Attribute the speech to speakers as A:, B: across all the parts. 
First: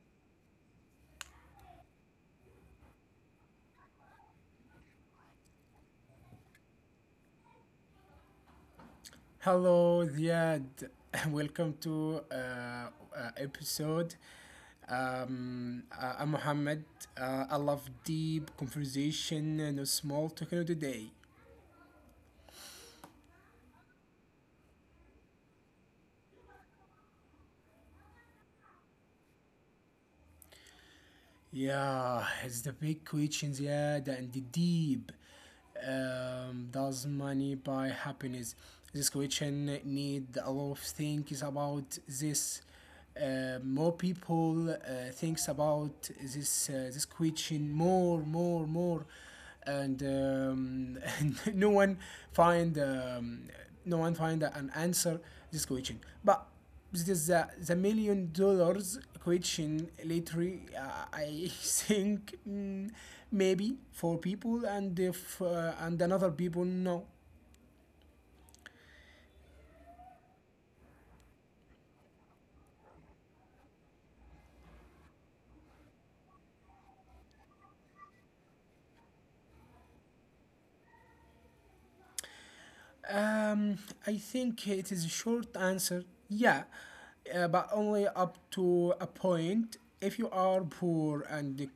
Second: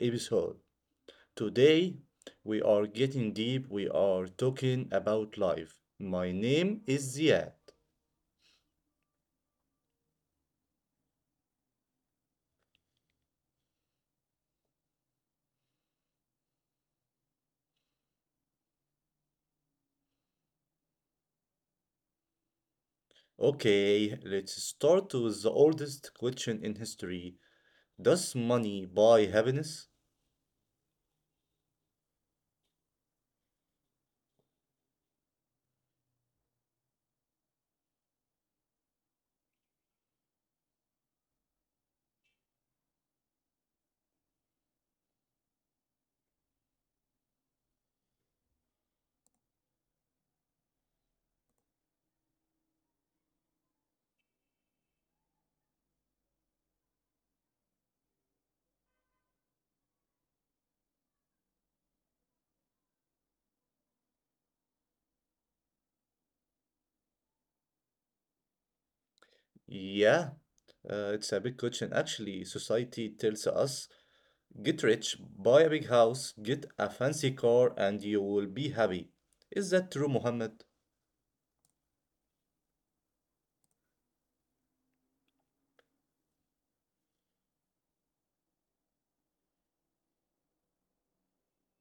A: episode. Today we are getting deep. We are talking about life. My name is Ziad.
B: Hello, Ziad. Welcome to episode. I'm Mohammed. I love deep conversation and a small talking today.
A: Okay, let's start with the oldest question in history. Does money buy happiness?
B: Yeah, it's the big questions, yeah, and the deep. Does money buy happiness? This question need a lot of things about this. More people thinks about this question more, more, more and find um, no one find an answer this question, but this is the $1 million question later. uh, I think, maybe for people, and if and another people, no.
A: Yeah, it's a big question. Actually, society tells us get rich, buy a big house, get a fancy car, and you will be happy. Is that true, Mohammed?
B: Um, I think it is a short answer. Yeah, but only up to a point. If you are poor and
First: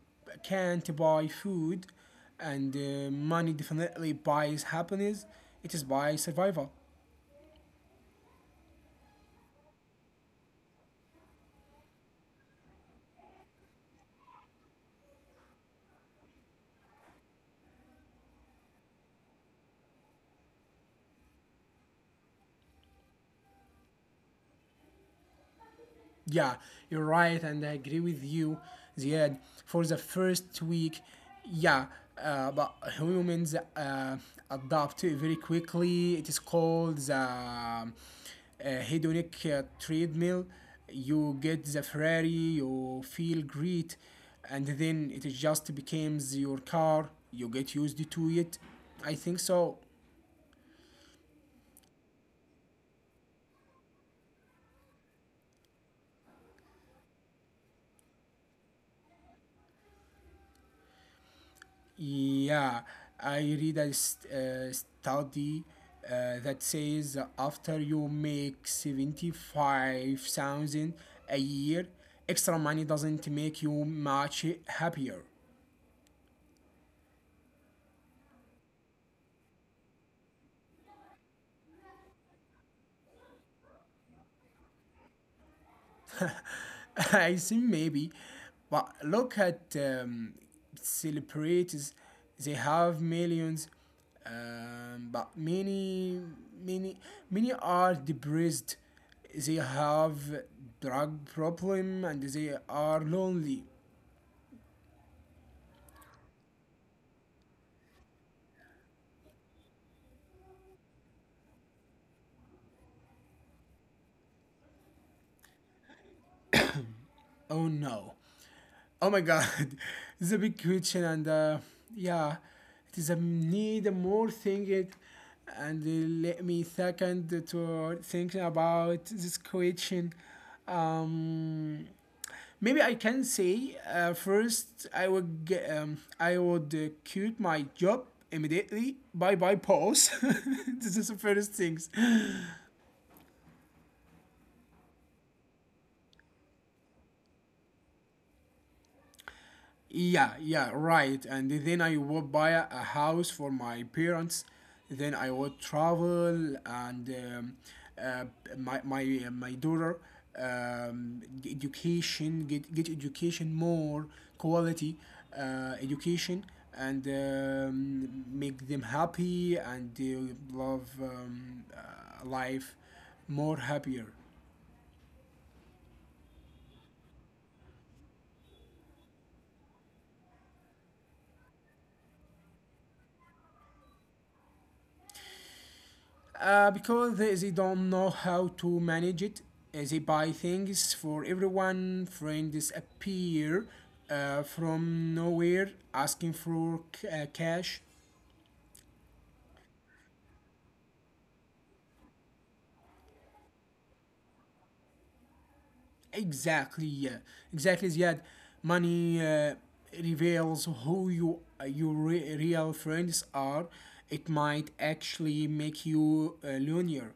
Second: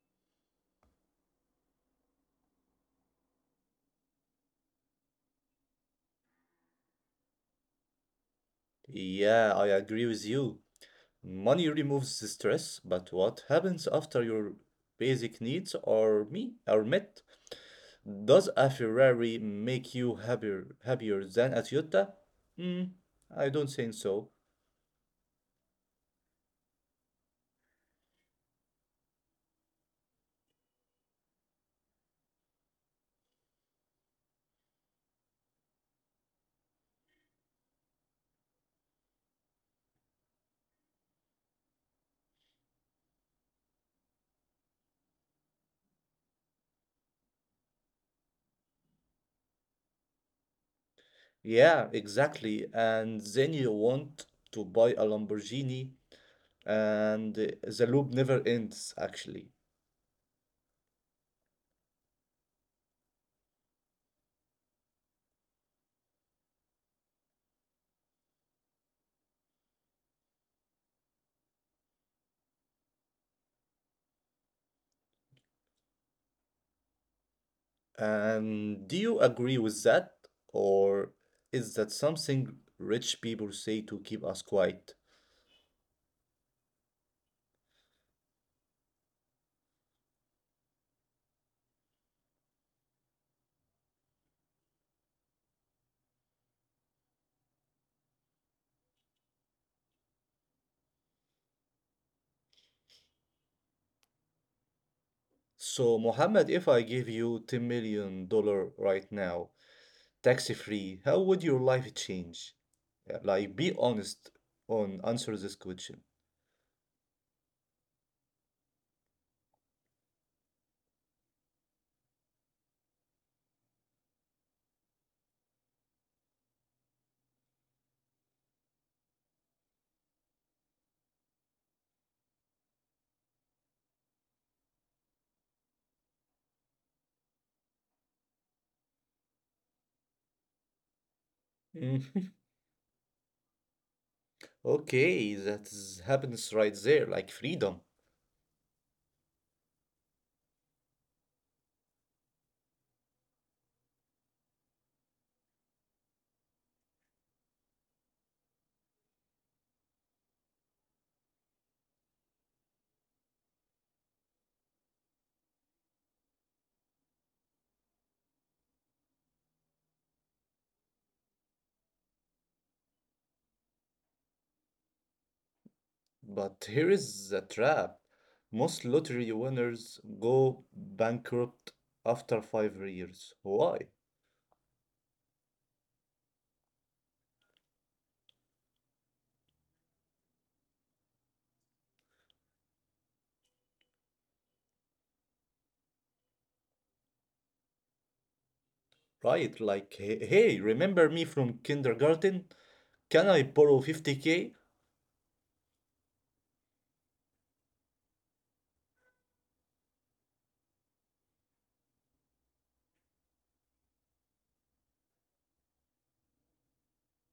B: can't buy food, and money definitely buys happiness. It is by survival.
A: Yeah, I agree with you. Money removes the stress, but what happens after your basic needs are met? Does a Ferrari make you happier than a Toyota? Hmm, I don't think so.
B: Yeah, you're right, and I agree with you, Ziad. For the first week, yeah, but humans adapt very quickly. It is called the hedonic treadmill. You get the Ferrari, you feel great, and then it just becomes your car. You get used to it. I think so.
A: Yeah, exactly. And then you want to buy a Lamborghini, and the loop never ends, actually.
B: Yeah, I read a study that says after you make 75,000 a year, extra money doesn't make you much happier.
A: And do you agree with that, or is that something rich people say to keep us quiet?
B: I think maybe, but look at celebrities. They have millions, but many, many, many are depressed. They have drug problem and they are lonely.
A: So, Mohammed, if I give you 10 million dollars right now, tax free, how would your life change? Yeah, like, be honest on answer this question.
B: Oh no. Oh my God, this is a big question, and yeah, it is a need more thinking, and let me second to thinking about this question. Um, Maybe I can say first I would quit my job immediately. Bye bye, pause. This is the first things.
A: Mhm. Okay, that is happiness right there, like freedom.
B: Yeah, yeah, right. And then I would buy a house for my parents. Then I would travel, and uh, my daughter, g- education get education, more quality education, and make them happy, and they love life more happier.
A: But here is the trap. Most lottery winners go bankrupt after 5 years. Why?
B: Because they don't know how to manage it. They buy things for everyone. Friends appear from nowhere asking for cash.
A: Right, like, hey, remember me from kindergarten? Can I borrow 50K?
B: Exactly, yeah. Exactly, yeah. Money reveals your real friends are. It might actually make you lonelier.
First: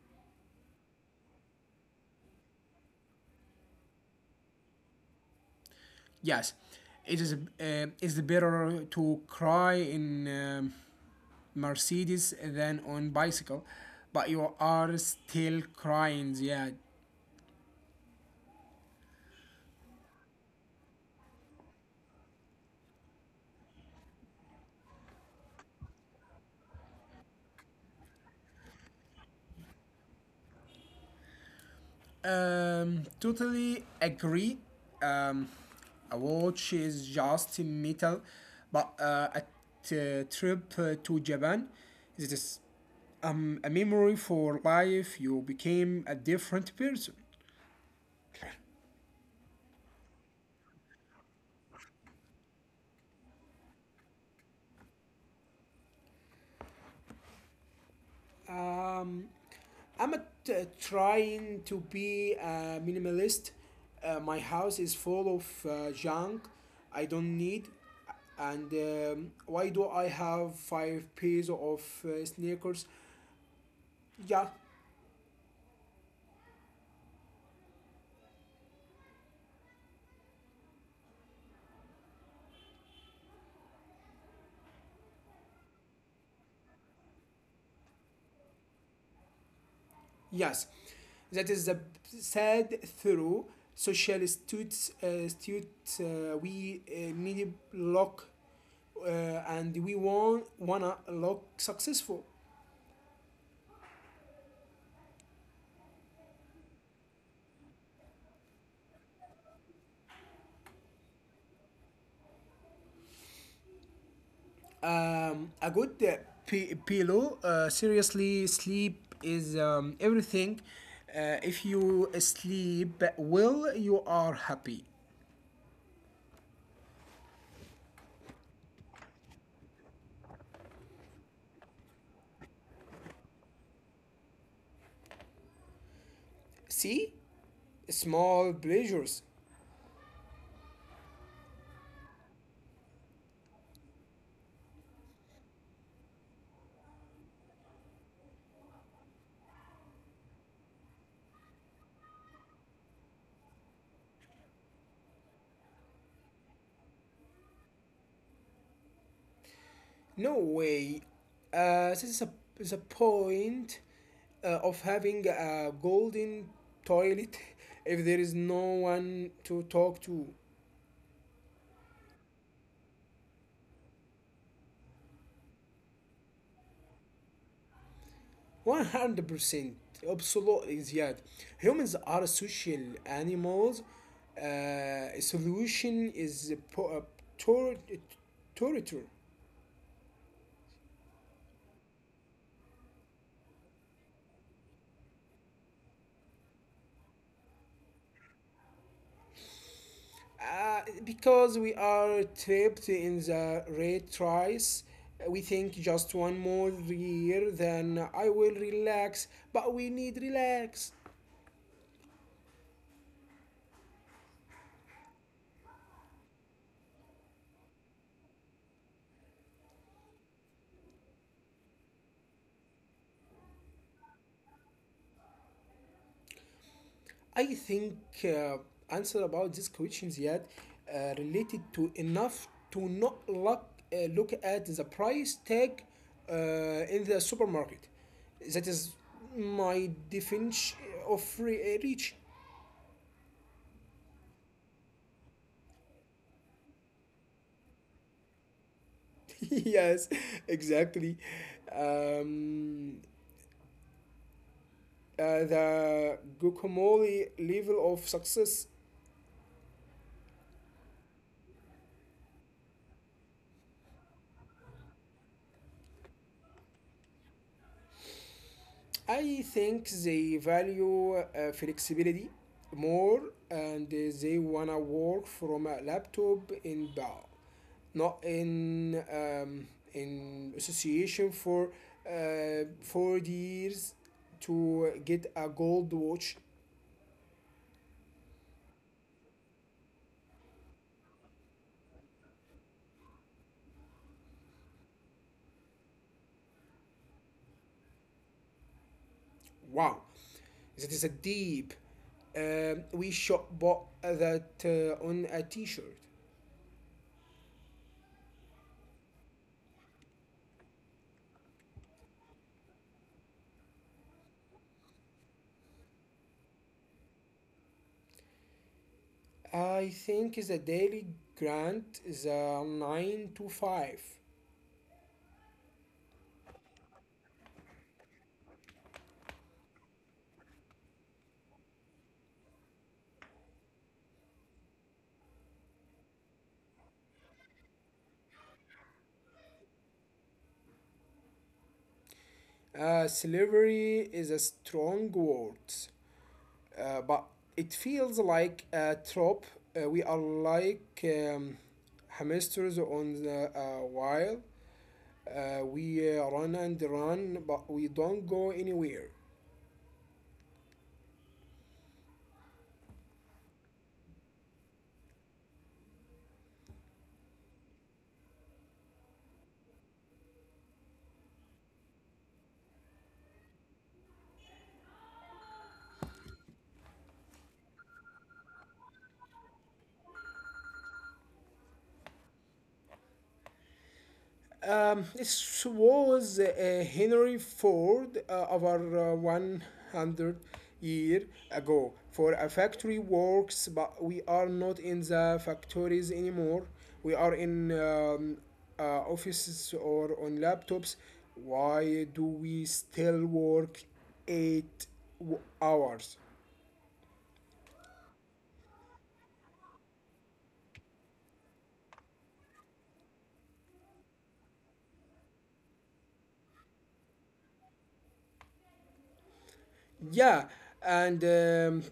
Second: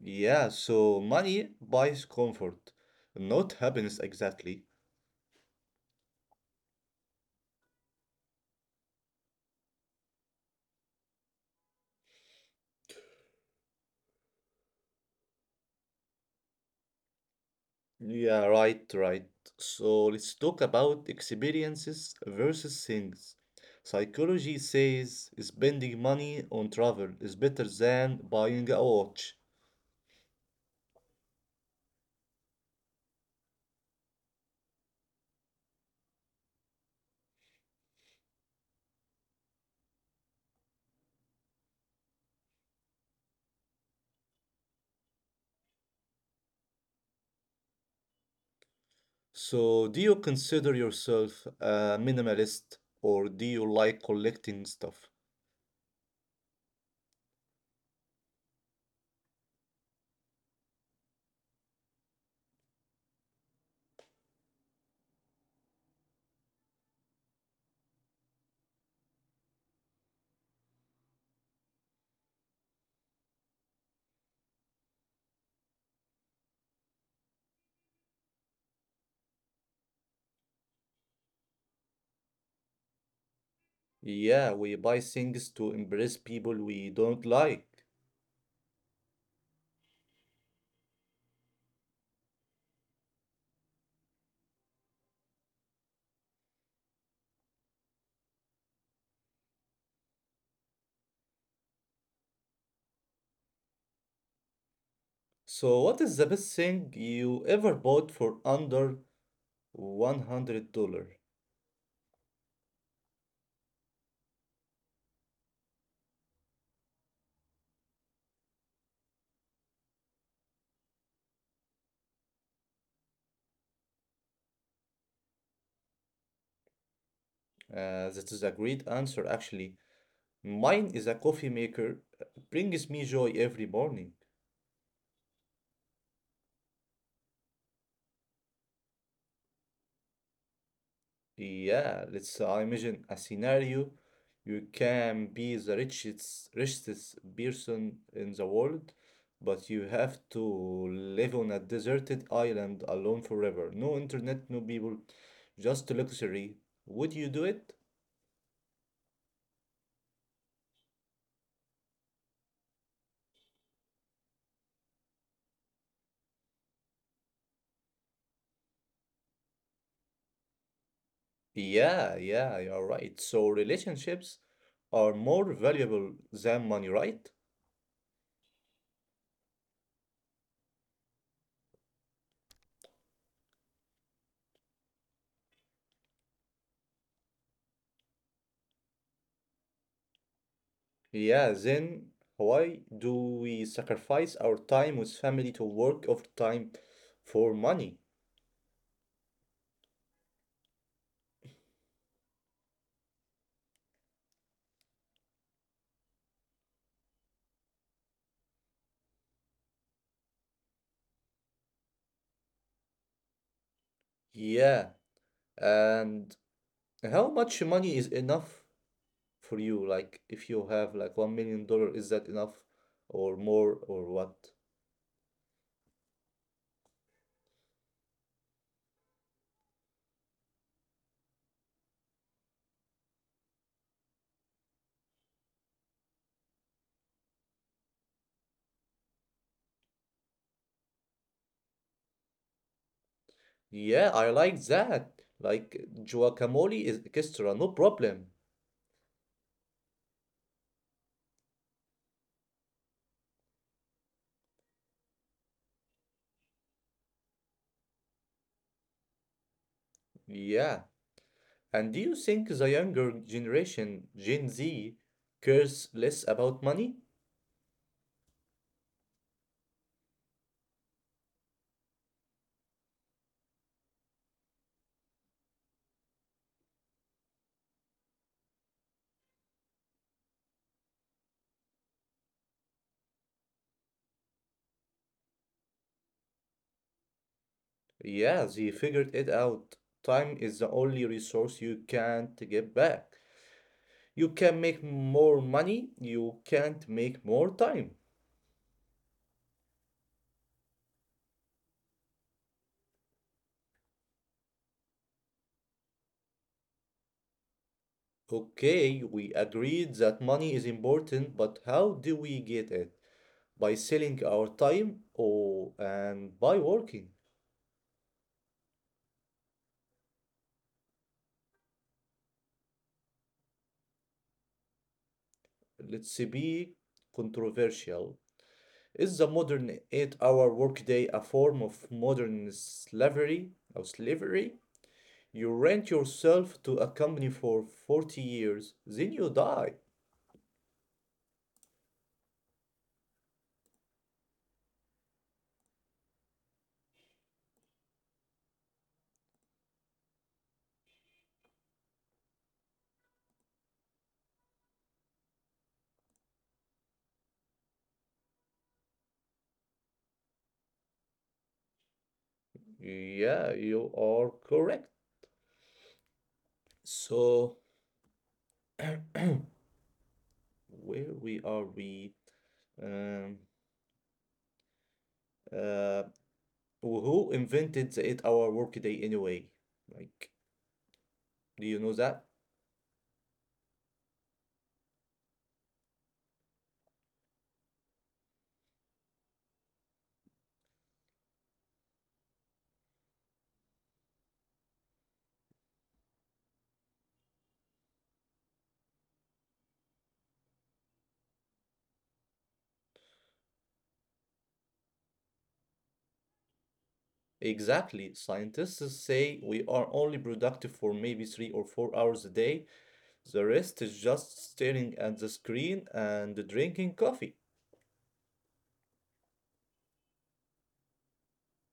A: Yeah, so money buys comfort, not happiness exactly.
B: Yes, it's better to cry in Mercedes than on bicycle, but you are still crying. Yeah,
A: Yeah, right, right. So let's talk about experiences versus things. Psychology says spending money on travel is better than buying a watch.
B: totally agree. Um, a watch is just metal, but a trip to Japan, it is a memory for life. You became a different person.
A: So, do you consider yourself a minimalist or do you like collecting stuff?
B: Um, I'm a trying to be a minimalist. My house is full of junk I don't need. And why do I have five pairs of sneakers? Yeah,
A: Yeah, we buy things to impress people we don't like.
B: yes. That is the sad through social students, we need look, uh, and we want wanna look successful.
A: So, what is the best thing you ever bought for under $100?
B: A good pillow. Seriously, sleep is everything. If you sleep well, you are happy.
A: That is a great answer, actually. Mine is a coffee maker, brings me joy every morning.
B: See, small pleasures.
A: Yeah, let's imagine a scenario. You can be the richest person in the world, but you have to live on a deserted island alone forever. No internet, no people, just luxury. Would you do it?
B: No way. This is the point of having a golden toilet if there is no one to talk to.
A: Yeah, yeah, you're right. So relationships are more valuable than money, right?
B: 100% absolutely, Ziad. Humans are social animals. Uh, a solution is tor- torture.
A: Yeah, then why do we sacrifice our time with family to work overtime for money?
B: Because we are trapped in the red race, we think just one more year, then I will relax. But we need relax.
A: Yeah, and how much money is enough for you? Like, if you have like $1 million, is that enough or more or what?
B: I think uh, answer about these questions yet related to enough to not look at the price tag in the supermarket. That is my definition of reach.
A: Yeah, I like that. Like, guacamole is extra, no problem.
B: Yes, exactly. Um, the guacamole level of success.
A: Yeah. And do you think the younger generation, Gen Z, cares less about money?
B: I think they value flexibility more, and they wanna work from a laptop in bar, not in association for 4 years to get a gold watch.
A: Yeah, they figured it out. Time is the only resource you can't get back. You can make more money, you can't make more time.
B: Wow, that is a deep. We shop bought that on a T-shirt.
A: Okay, we agreed that money is important, but how do we get it? By selling our time or and by working.
B: I think is a daily grant is a 9 to 5.
A: Let's be controversial. Is the modern eight-hour workday a form of modern slavery or slavery? You rent yourself to a company for 40 years, then you die.
B: Slavery is a strong word, but it feels like a trap. We are like hamsters on the wheel. We run and run, but we don't go anywhere.
A: Yeah, you are correct. So, where we are we? Um, uh, who invented the eight-hour workday anyway? Like, do you know that?
B: This was Henry Ford over 100 year ago for a factory works, but we are not in the factories anymore. We are in offices or on laptops. Why do we still work 8 hours?
A: Exactly. Scientists say we are only productive for maybe 3 or 4 hours a day. The rest is just staring at the screen and drinking coffee.
B: Yeah, and um,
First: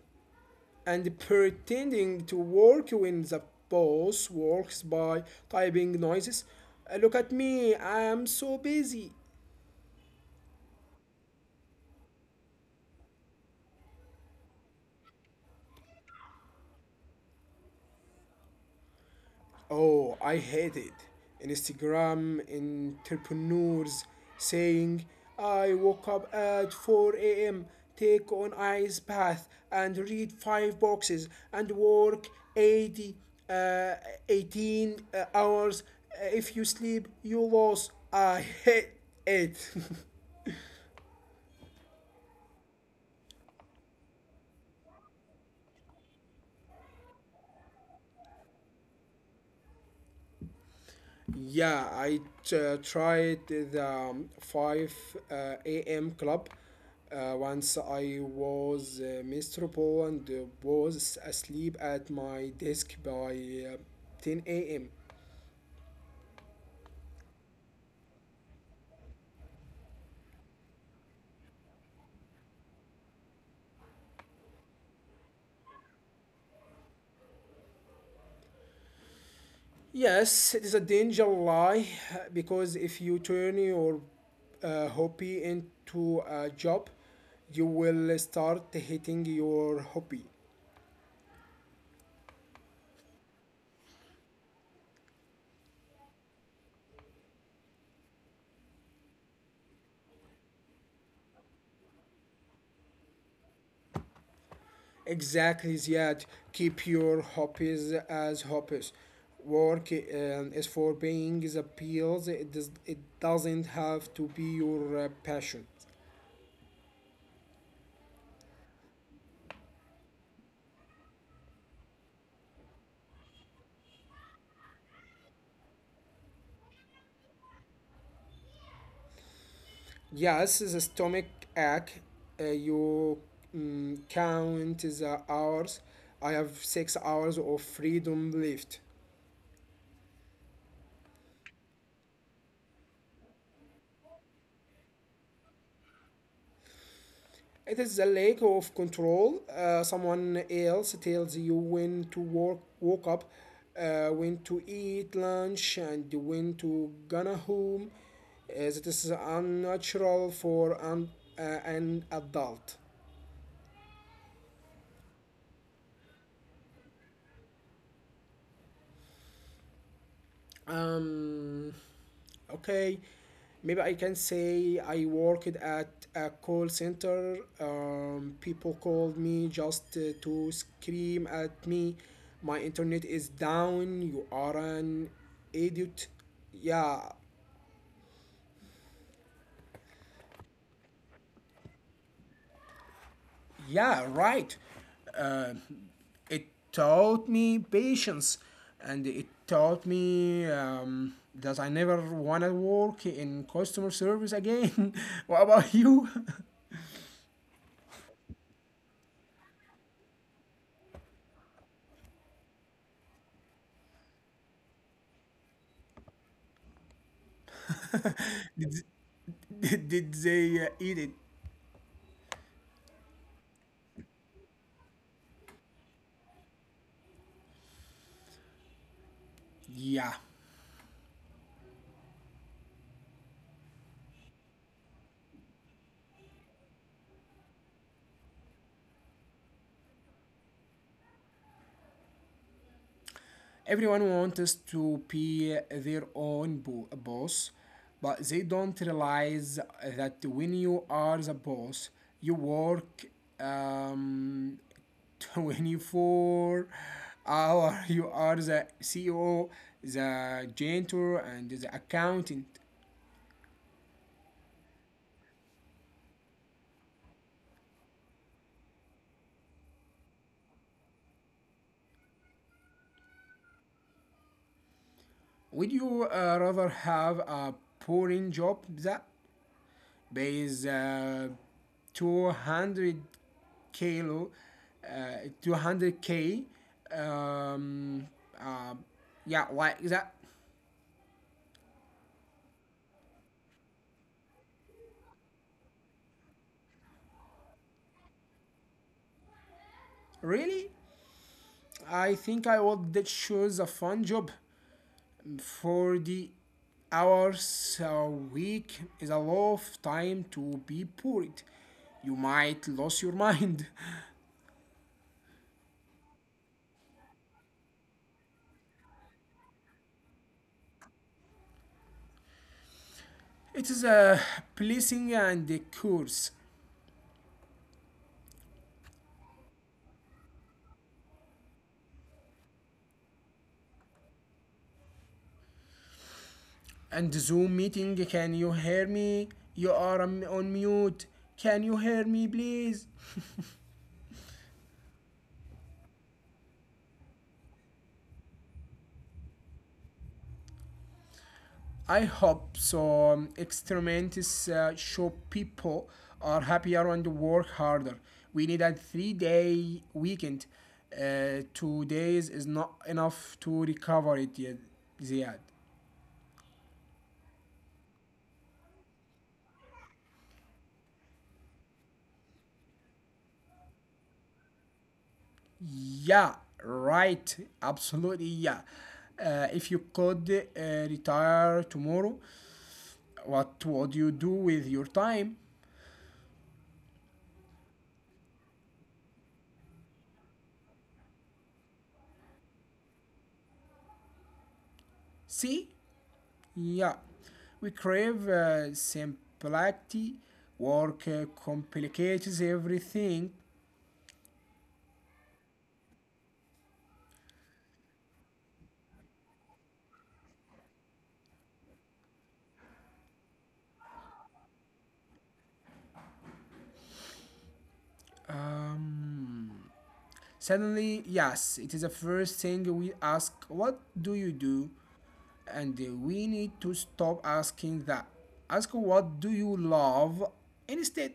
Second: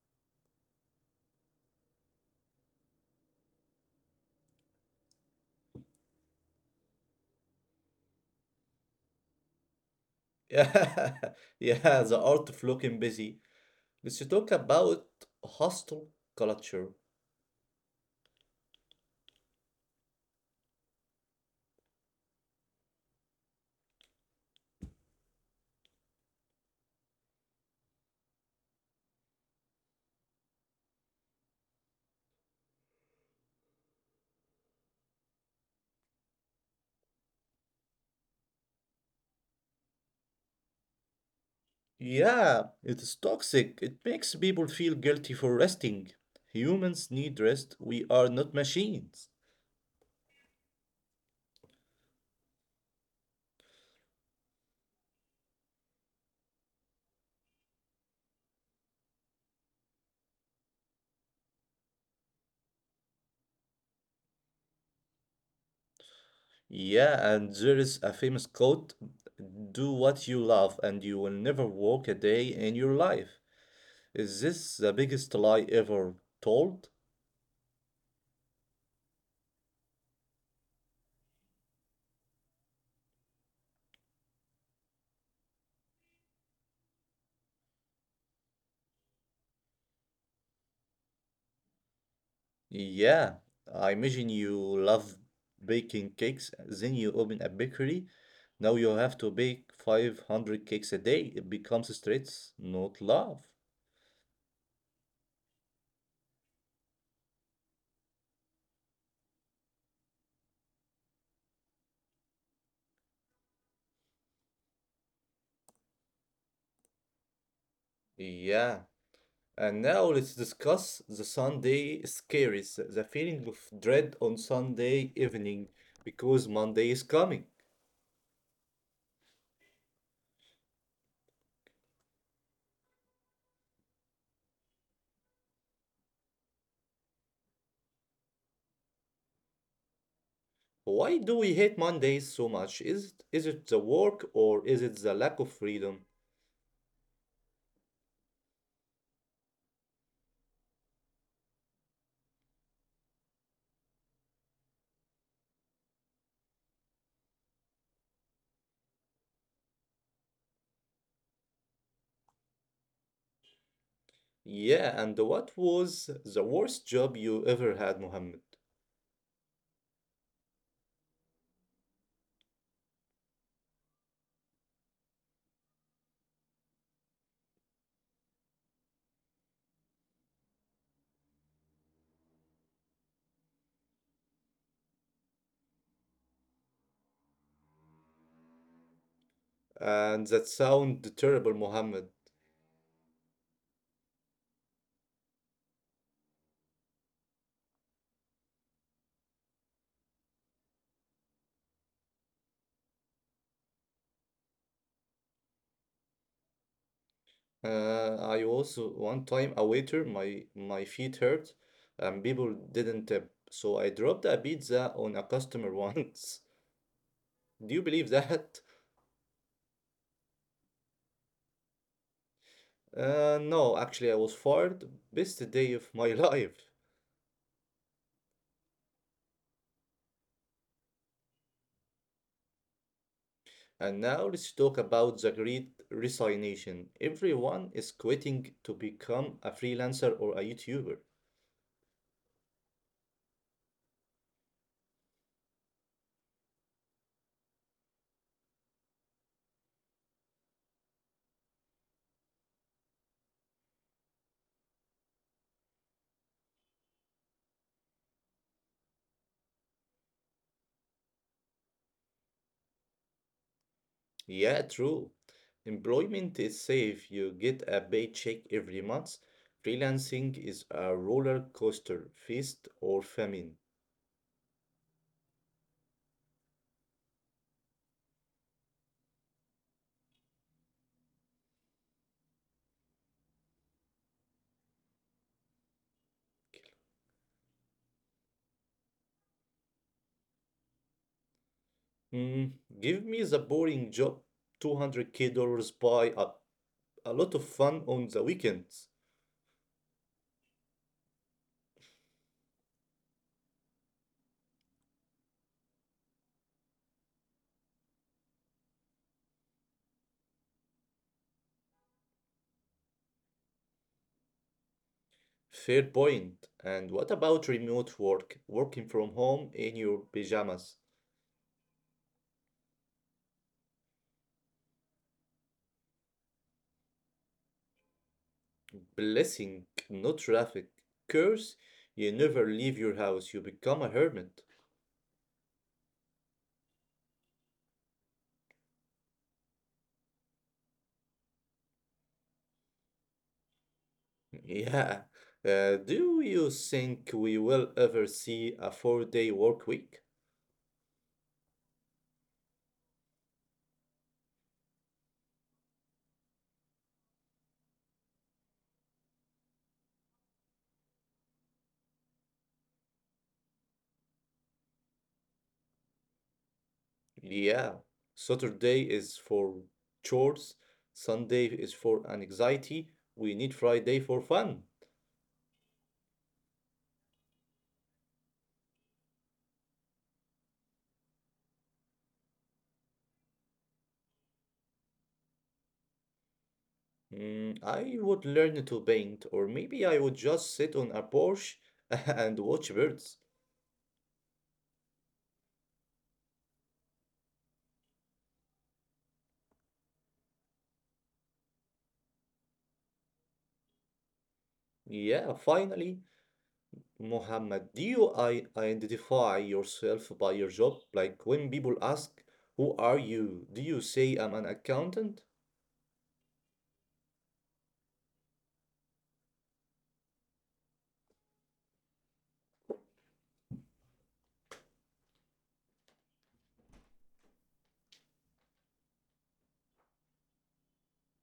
B: and pretending to work when the boss works by typing noises. Look at me, I'm so busy.
A: Yeah, yeah, the art of looking busy. Let's talk about hostile culture.
B: Oh, I hate it. Instagram entrepreneurs saying, I woke up at 4 a.m., take an ice bath, and read five boxes, and work 80, uh, 18 hours. If you sleep, you lose. I hate it.
A: Yeah, it is toxic. It makes people feel guilty for resting. Humans need rest. We are not machines.
B: Yeah, I tried the 5 a.m. club once. I was miserable and was asleep at my desk by uh, 10 a.m.
A: Yeah, and there is a famous quote, do what you love and you will never work a day in your life. Is this the biggest lie ever told?
B: Yes, it is a danger lie because if you turn your hobby into a job, you will start hating your hobby.
A: Yeah, I imagine you love baking cakes. Then you open a bakery. Now you have to bake 500 cakes a day. It becomes stress, not love.
B: Exactly, Ziad. Keep your hobbies as hobbies. Work is for paying the bills. It doesn't have to be your passion.
A: Yeah, and now let's discuss the Sunday scaries, the feeling of dread on Sunday evening because Monday is coming.
B: Yes, the stomach ache. You count the hours. I have 6 hours of freedom left.
A: Why do we hate Mondays so much? Is it the work or is it the lack of freedom?
B: It is the lack of control. Someone else tells you when to work, woke up, when to eat lunch, and when to gonna home. As it is unnatural for an adult.
A: Yeah, and what was the worst job you ever had, Mohammed?
B: Um, Okay, maybe I can say I worked at a call center. People called me just to scream at me. My internet is down. You are an idiot. Yeah,
A: And that sound terrible, Mohammed.
B: yeah, right. Uh, it taught me patience, and it taught me that I never want to work in customer service again. What about you?
A: I also one time a waiter, my feet hurt, and people didn't tip, so I dropped a pizza on a customer once. Do you believe that?
B: Did, did they eat it?
A: No, actually, I was fired. Best day of my life.
B: Yeah.
A: And now let's talk about the great resignation. Everyone is quitting to become a freelancer or a YouTuber.
B: Everyone wants to be their own boss, but they don't realize that when you are the boss, you work um, 24 hour. You are the CEO, the janitor, and the accountant.
A: Yeah, true. Employment is safe. You get a paycheck every month. Freelancing is a roller coaster, feast or famine.
B: Would you rather have a boring job that there is 200 kilo, uh, 200 k. Um, uh, yeah, like that.
A: Mm, give me the boring job, 200K dollars buy a lot of fun on the weekends.
B: Really, I think I would that choose a fun job. For the hours a week is a lot of time to be bored. You might lose your mind.
A: Fair point. And what about remote work? Working from home in your pajamas.
B: It is a blessing and a curse.
A: Blessing, no traffic. Curse, you never leave your house. You become a hermit.
B: And Zoom meeting. Can you hear me? You are on mute. Can you hear me, please?
A: Yeah. Do you think we will ever see a 4 day work week?
B: I hope so. Experiments show people are happier and work harder. We need a 3-day weekend. 2 days is not enough to recover it yet, Ziad.
A: Yeah. Saturday is for chores, Sunday is for anxiety. We need Friday for fun.
B: Yeah, right. Absolutely, yeah. If you could uh, retire tomorrow, what would you do with your time?
A: Mm, I would learn to paint, or maybe I would just sit on a porch and watch birds.
B: See? Yeah. We crave simplicity. Work complicates everything.
A: Yeah, finally. Mohammed, do you I identify yourself by your job? Like when people ask, who are you? Do you say I'm an accountant?
B: Um, Suddenly, yes, it is the first thing we ask, what do you do? And we need to stop asking that. Ask what do you love instead.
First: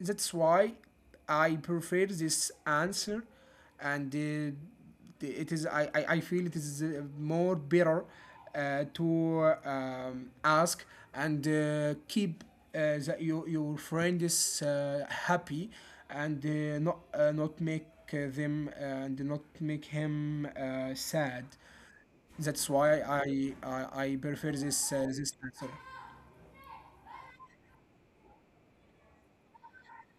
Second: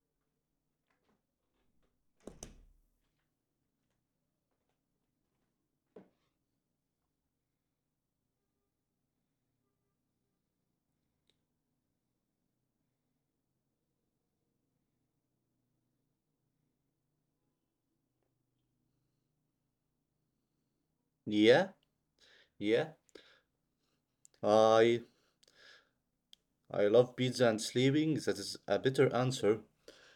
B: That's why I prefer this answer, and it is I feel it is more better to ask, and keep that your friend is happy, and not make them, and not make him sad.
A: Yeah,
B: That's
A: yeah.
B: why I prefer
A: I
B: this answer.
A: I love pizza and sleeping. That is a better answer.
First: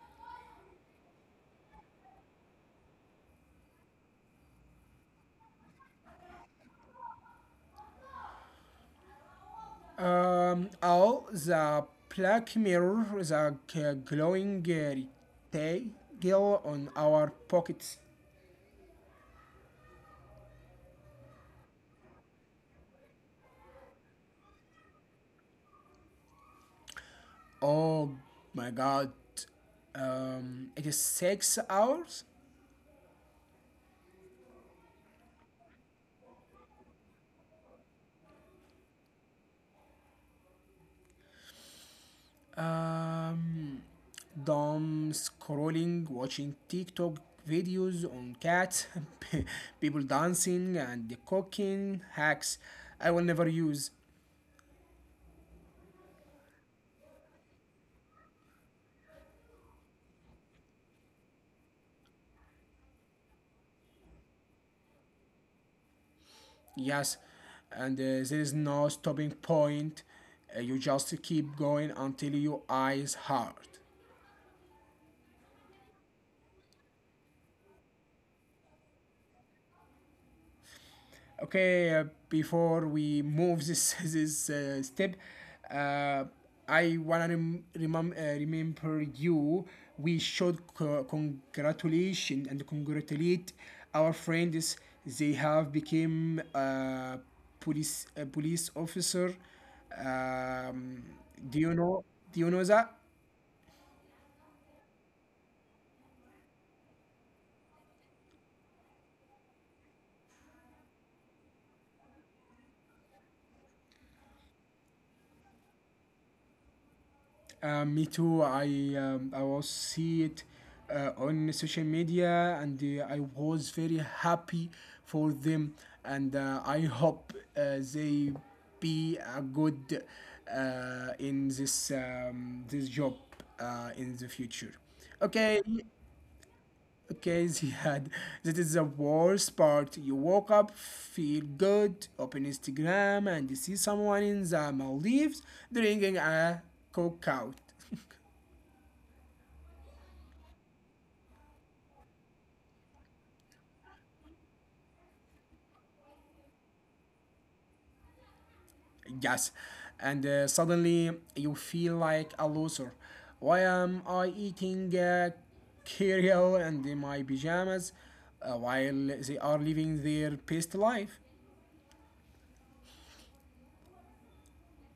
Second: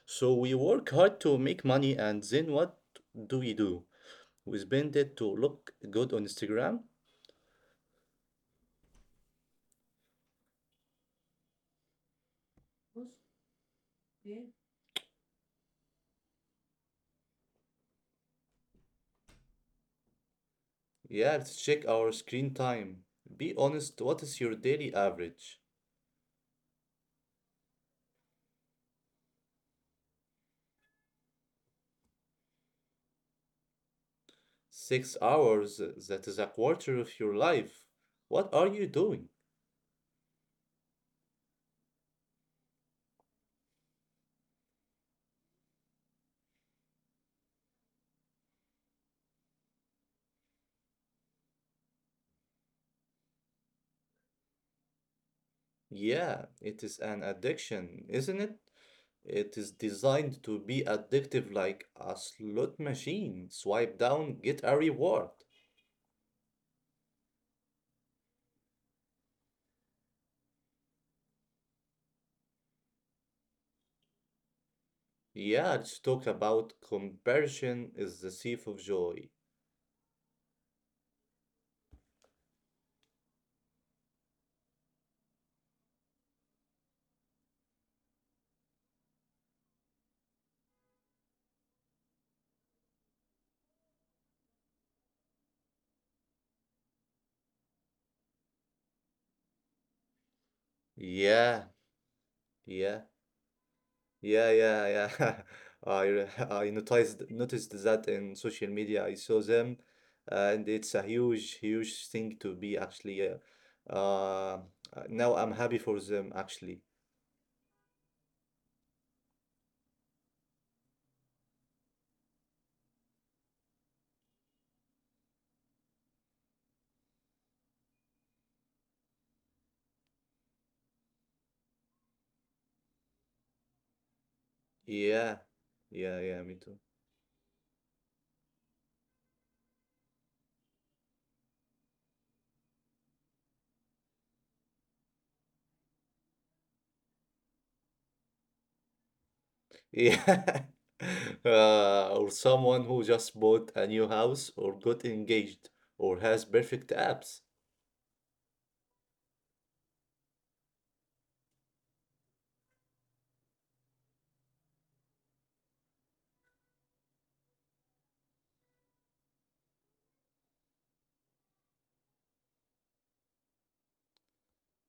A: So we work hard to make money and then what do? We spend it to look good on Instagram?
B: Oh, the black mirror, the glowing detail on our pockets.
A: Yeah, let's check our screen time. Be honest, what is your daily average?
B: Oh my God. It is 6 hours.
A: 6 hours, that is a quarter of your life. What are you doing?
B: Um, Dumb scrolling, watching TikTok videos on cats, people dancing and cooking hacks I will never use.
A: Yeah, it is an addiction, isn't it? It is designed to be addictive like a slot machine. Swipe down, get a reward.
B: Yes, and there is no stopping point. You just keep going until your eyes hurt.
A: Yeah, let's talk about comparison is the thief of joy.
B: Okay, before we move this this step, uh, I wanna remember you. We should co- congratulation and congratulate our friends. They have become police a police officer. Um,
A: Yeah,
B: do you know? Do you know
A: yeah,
B: that?
A: yeah, yeah, yeah. I noticed that in social media. I saw them, and it's a huge thing to be actually. Uh, uh, now I'm happy for them actually.
B: Me too. I was see it on social media, and I was very happy for them, and I hope they be a good in this job in the future.
A: Yeah.
B: Okay,
A: Yeah, yeah, me too.
B: okay, Ziad. That is the worst part. You woke up, feel good, open Instagram, and you see someone in the Maldives drinking a coke out.
A: Yeah. Or someone who just bought a new house or got engaged or has perfect apps.
B: Yes, and suddenly you feel like a loser. Why am I eating cereal and in my pajamas while they are living their best life?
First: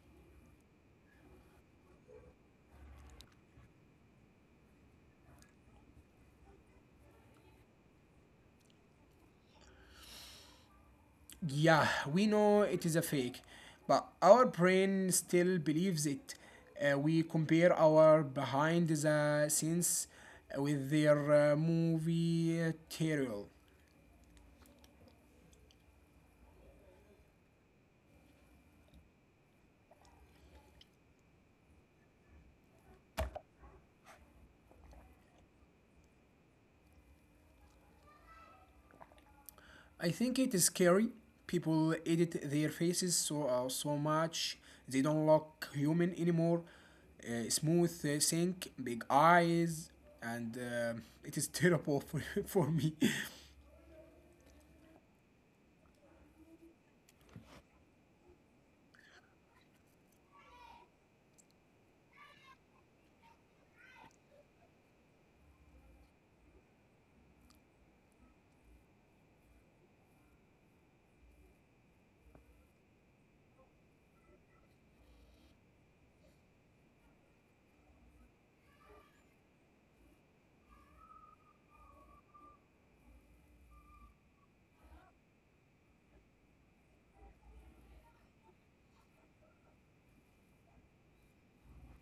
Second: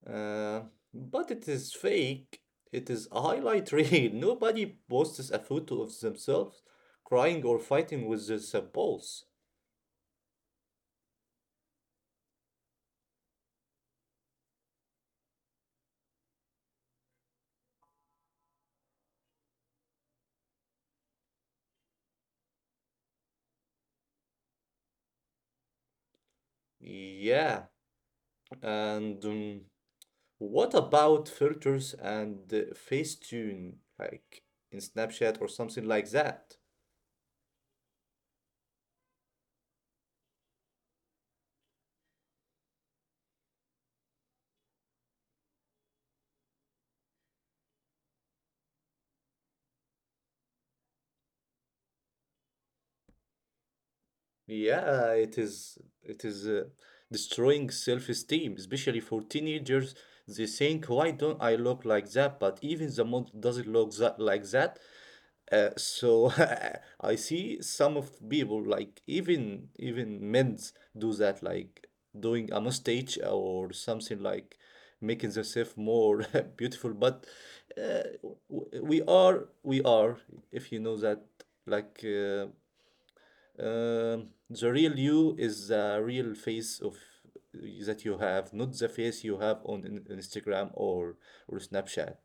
A: Uh, but it is fake. It is a highlight reel. Nobody posts a photo of themselves crying or fighting with their spouse.
B: Yeah, we know it is a fake, but our brain still believes it. We compare our behind the scenes with their movie material.
A: Yeah. And what about filters and Facetune, like in Snapchat or something like that?
B: I think it is scary. People edit their faces so much they don't look human anymore. Smooth sink, big eyes, and it is terrible for me.
A: Yeah, it is destroying self-esteem, especially for teenagers. They think, "Why don't I look like that?" But even the model doesn't look that like that. So I see some of people like even men's do that, like doing a mustache or something like making themselves more beautiful. But uh, w- we are, if you know that, like. The real you is the real face of that you have, not the face you have on Instagram or Snapchat.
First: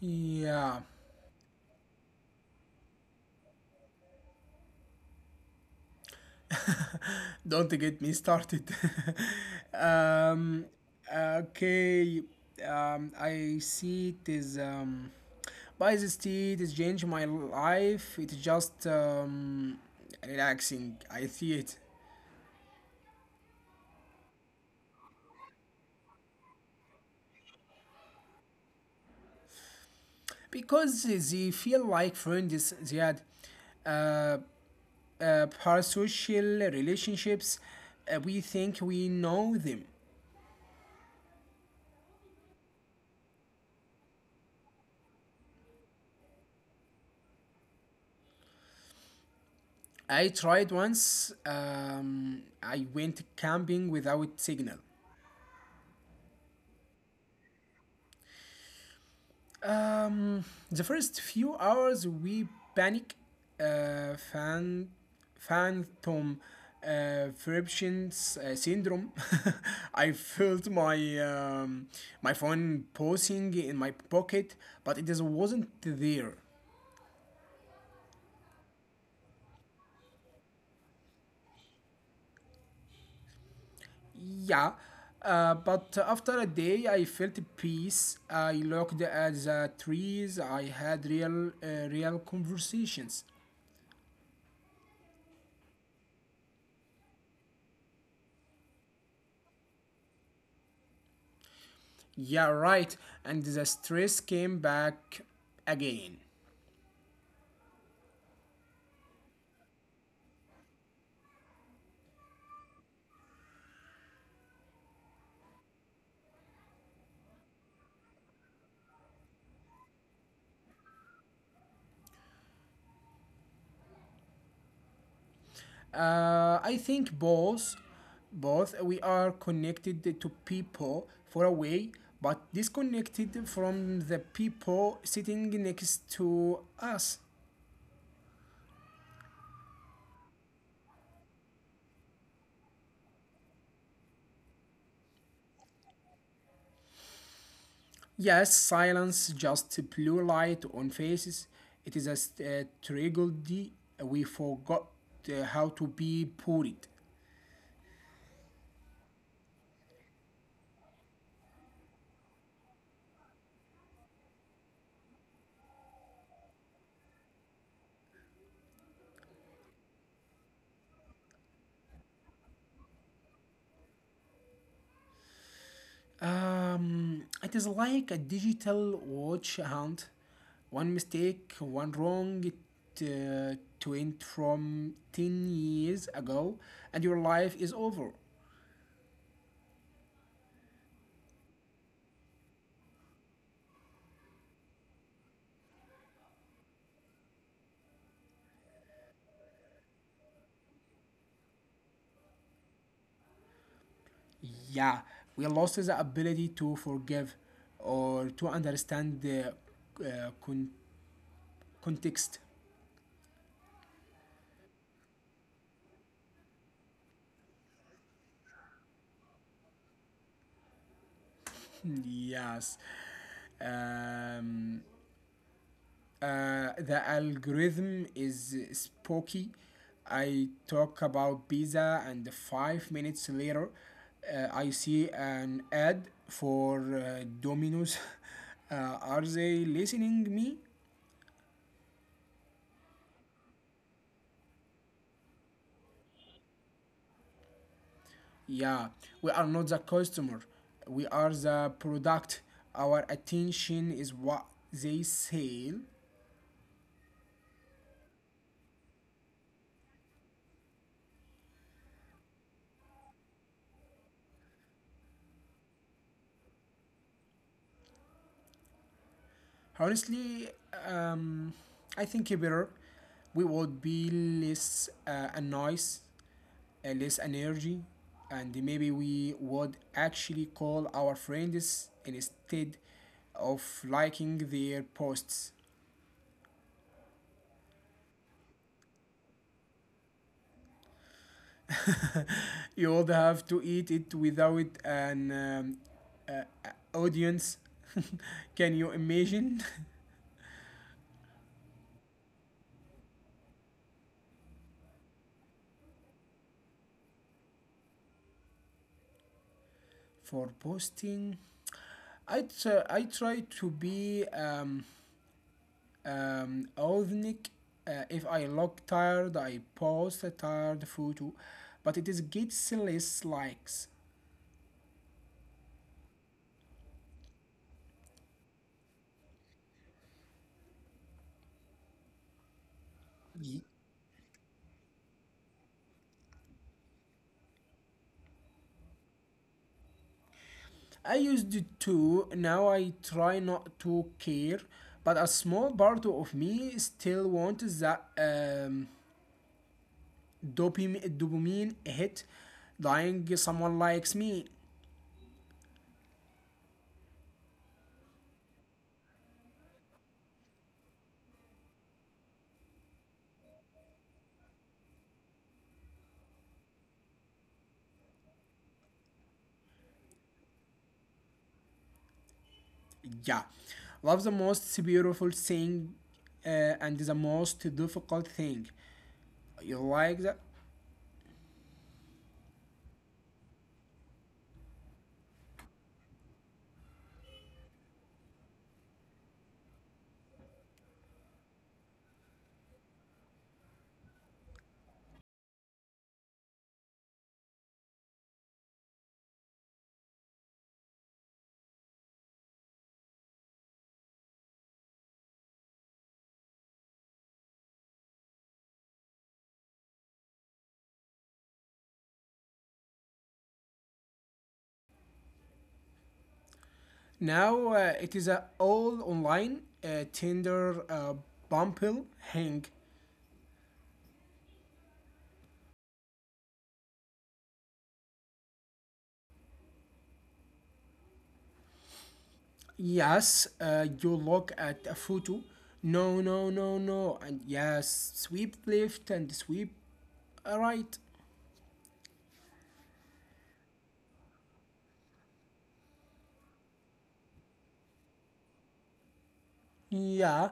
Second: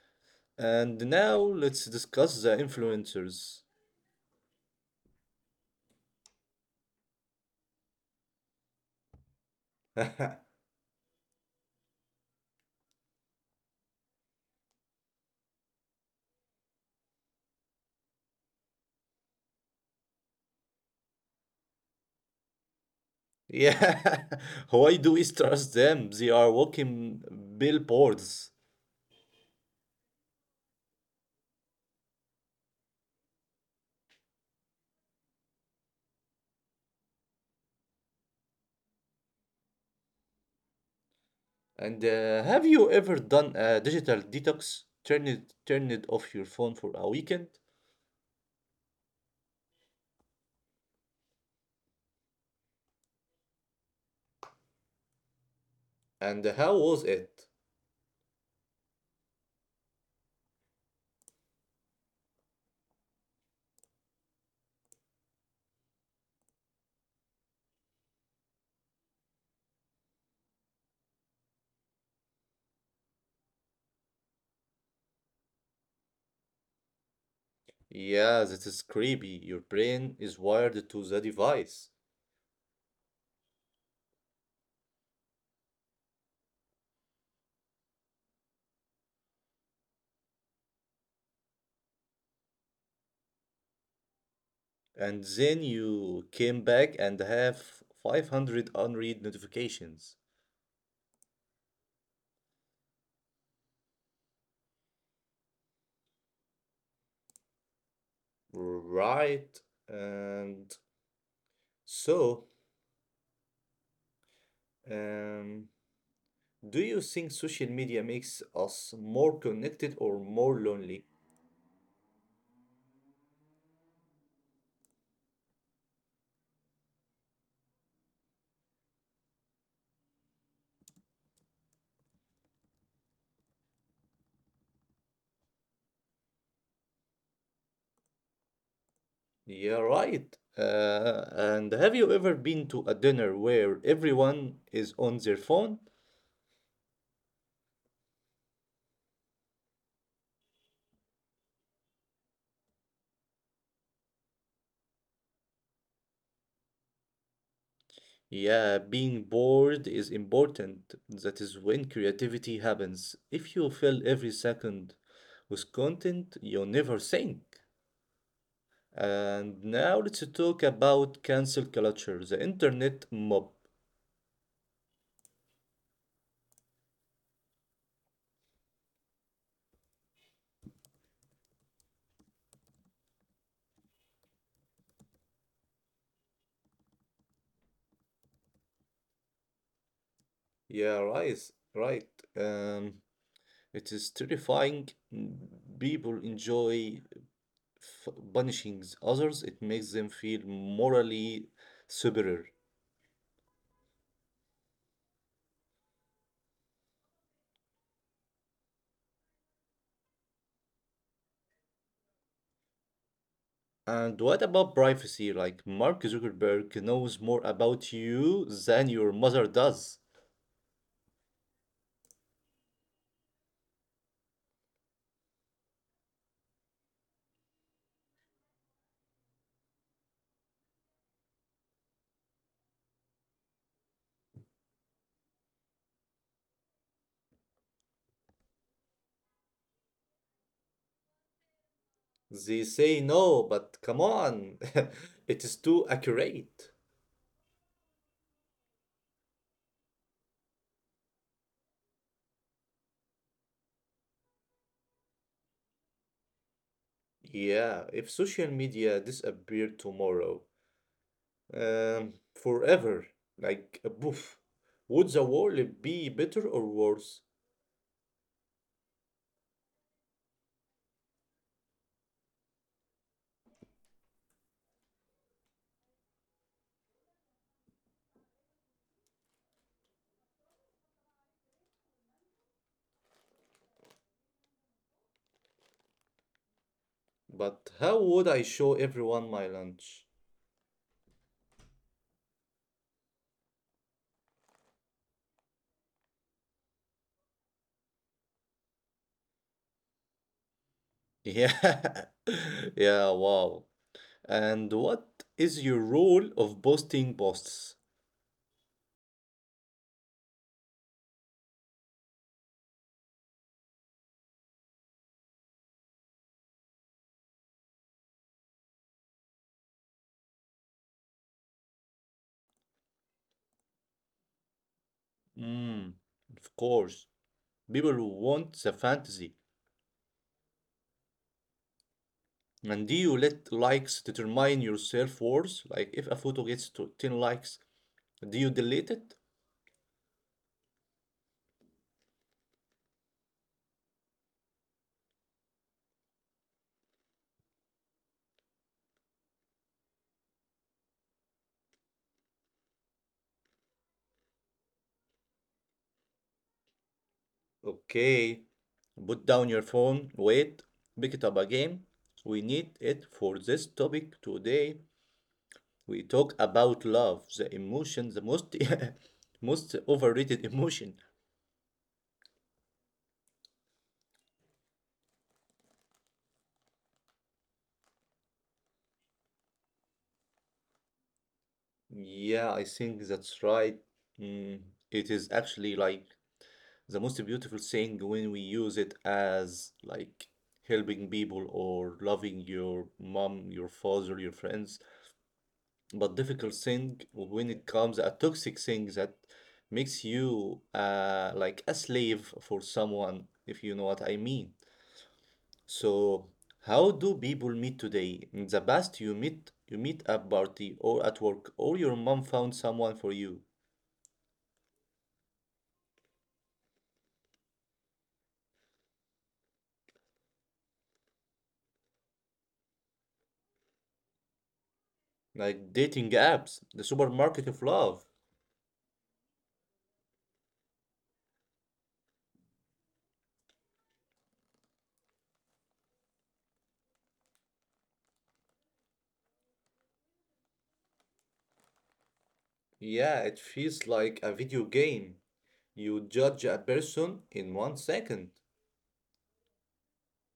B: yeah,
A: And now let's discuss the influencers.
B: Don't get me started. um, okay, I see it is. By this tea, it has changed my life. It's just relaxing. I see it.
A: Yeah, why do we trust them? They are walking billboards.
B: Because they feel like friends they had uh, parasocial relationships, we think we know them.
A: And have you ever done a digital detox? Turn it off your phone for a weekend?
B: I tried once, I went camping without signal.
A: And how was it?
B: Um, the first few hours we panic, uh, fan, phantom, friction syndrome. I felt my my phone pausing in my pocket, but wasn't there.
A: Yeah, that is creepy. Your brain is wired to the device.
B: Yeah, but after a day, I felt peace. I looked at the trees. I had real conversations.
A: And then you came back and have 500 unread notifications.
B: Yeah, right. And the stress came back again.
A: Right. And so, um, do you think social media makes us more connected or more lonely?
B: I think both, both we are connected to people for a way, but disconnected from the people sitting next to us.
A: Yeah, right. And have you ever been to a dinner where everyone is on their phone?
B: Yes, silence, just blue light on faces. It is a tragedy. We forgot how to be polite.
A: Yeah, being bored is important. That is when creativity happens. If you fill every second with content, you never think. And now let's talk about cancel culture, the internet mob.
B: It is like a digital watch hunt. One mistake, one wrong uh, twin from 10 years ago, and your life is over.
A: Yeah, right, right. Um, it is terrifying. Mm, people enjoy f punishing others. It makes them feel morally superior.
B: Yeah, we lost the ability to forgive or to understand the uh, con- context.
A: And what about privacy? Like, Mark Zuckerberg knows more about you than your mother does.
B: Yes. Um, the algorithm is spooky. I talk about pizza, and 5 minutes later, I see an ad for Domino's. Are they listening me?
A: They say no, but come on, it is too accurate.
B: Yeah, we are not the customer. We are the product. Our attention is what they sell.
A: Yeah, if social media disappeared tomorrow, forever, like a poof, would the world be better or worse?
B: Honestly, um, I think better, we would be less annoyed, less energy, and maybe we would actually call our friends instead of liking their posts.
A: But how would I show everyone my lunch?
B: You would have to eat it without an uh, audience. Can you imagine?
A: Yeah, yeah, wow. And what is your role of posting posts?
B: For posting, I try to be authentic. If I look tired, I post a tired photo, but it is gets less likes.
A: Mm, of course, people who want the fantasy. And do you let likes determine your self-worth? Like if a photo gets to 10 likes, do you delete it?
B: I used to, now I try not to care, but a small part of me still wants that dopamine hit, lying someone likes me.
A: Okay, put down your phone, wait, pick it up again. We need it for this topic today. We talk about love, the emotion, the most most overrated emotion.
B: Yeah, love, the most beautiful thing, uh, and the most difficult thing. You like that?
A: Yeah, I think that's right. Mm, it is actually like the most beautiful thing when we use it as like helping people or loving your mom, your father, your friends. But difficult thing when it comes a toxic thing that makes you like a slave for someone, if you know what I mean. So how do people meet today? In the past, you meet at party or at work, or your mom found someone for you.
B: Now it is all online: Tinder, Bumble, Hang.
A: Like dating apps, the supermarket of love.
B: Yes, you look at a photo. No, no, no, no. And yes, sweep left and sweep right.
A: Yeah, it feels like a video game. You judge a person in 1 second.
B: Yeah,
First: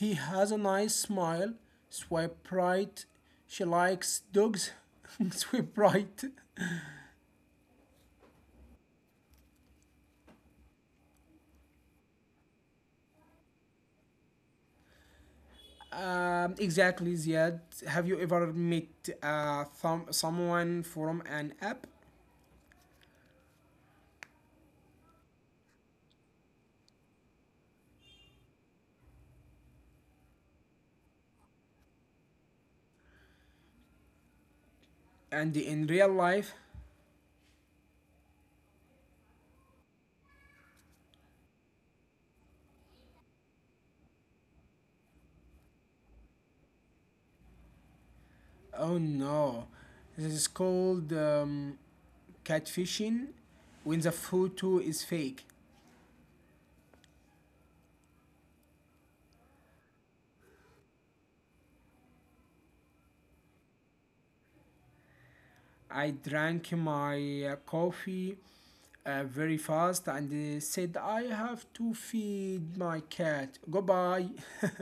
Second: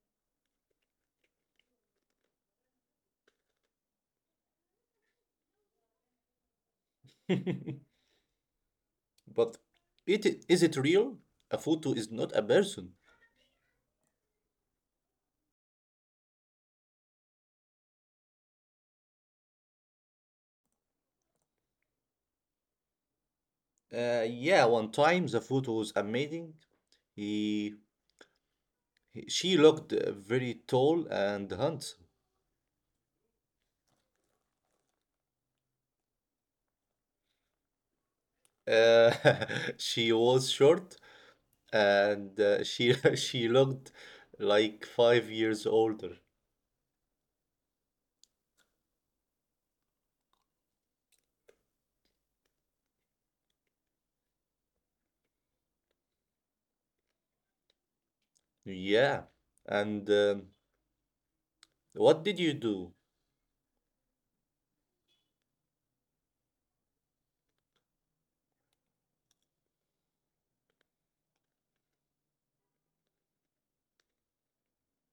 B: he has a nice smile. Swipe right. She likes dogs. Swipe right.
A: But it, is it real? A photo is not a person.
B: Exactly, Ziad. Have you ever met someone from an app?
A: Yeah, one time the photo was amazing. He, she looked very tall and handsome.
B: And in real life?
A: Uh, she was short and she she looked like 5 years older.
B: Oh no. This is called catfishing, when the photo is fake.
A: Yeah, and What did you do?
B: I drank my coffee very fast and said, I have to feed my cat. Goodbye.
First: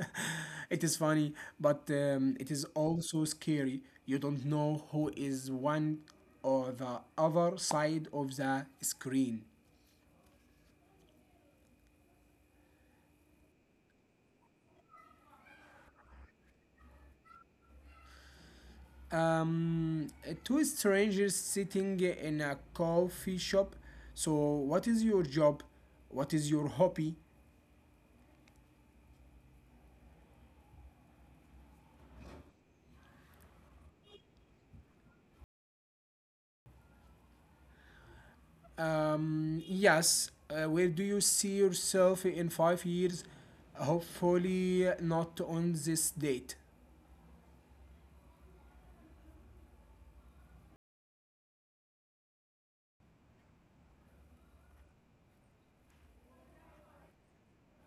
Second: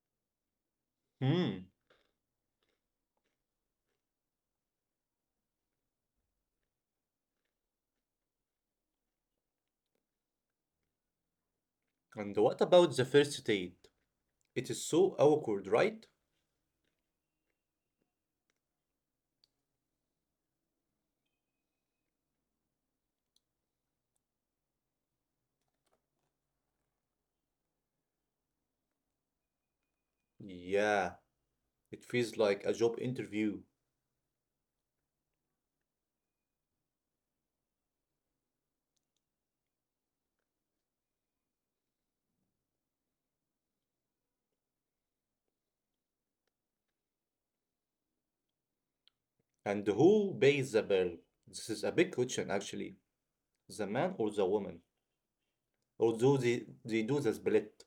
B: It is funny,
A: Hmm.
B: but it is also scary. You don't know who is one or the other side of the screen.
A: And what about the first date? It is so awkward, right?
B: Um, two strangers sitting in a coffee shop. So, what is your job? What is your hobby?
A: Yeah, it feels like a job interview.
B: Yes, where do you see yourself in 5 years? Hopefully, not on this date.
A: And who pays the bill? This is a big question, actually. The man or the woman? Or do they do the split?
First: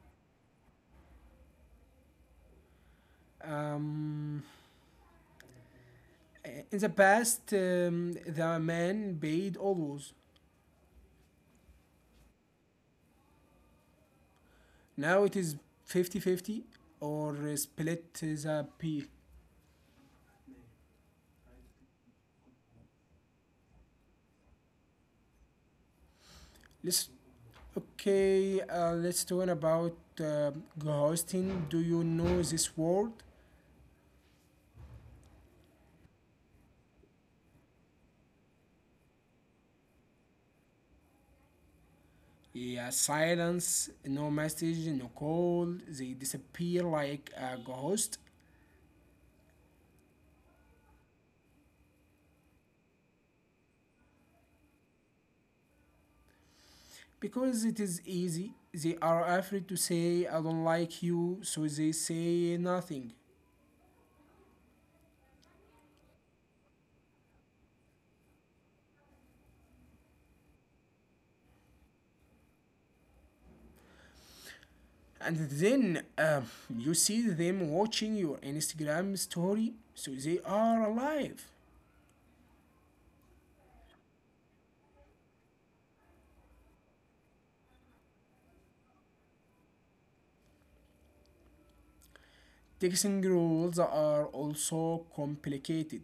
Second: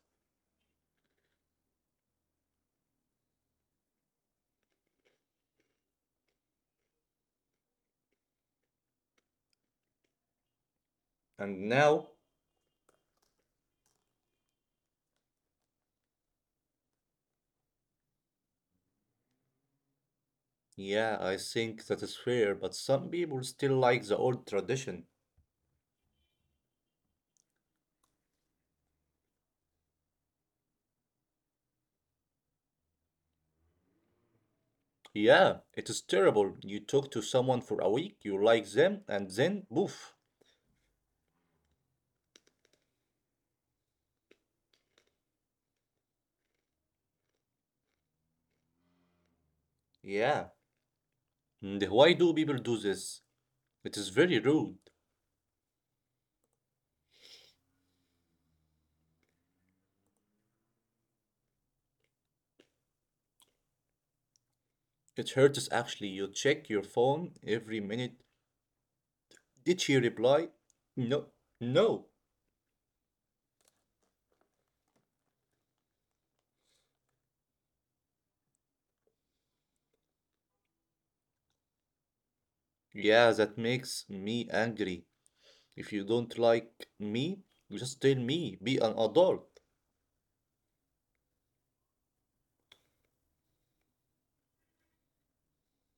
B: Um, in the past, the man paid always.
A: And now?
B: Now it is fifty-fifty or split the bill.
A: Yeah, I think that is fair, but some people still like the old tradition.
B: Let's Okay. Let's talk about ghosting. Do you know this word?
A: Yeah, it is terrible. You talk to someone for a week, you like them, and then poof.
B: Yeah, silence, no message, no call. They disappear like a ghost.
A: Yeah. And why do people do this? It is very rude.
B: Because it is easy. They are afraid to say I don't like you, so they say nothing.
A: It hurts actually. You check your phone every minute. Did she reply? No. No.
B: And then you see them watching your Instagram story, so they are alive.
A: Yeah, that makes me angry. If you don't like me, you just tell me. Be an adult.
B: Texting rules are also complicated.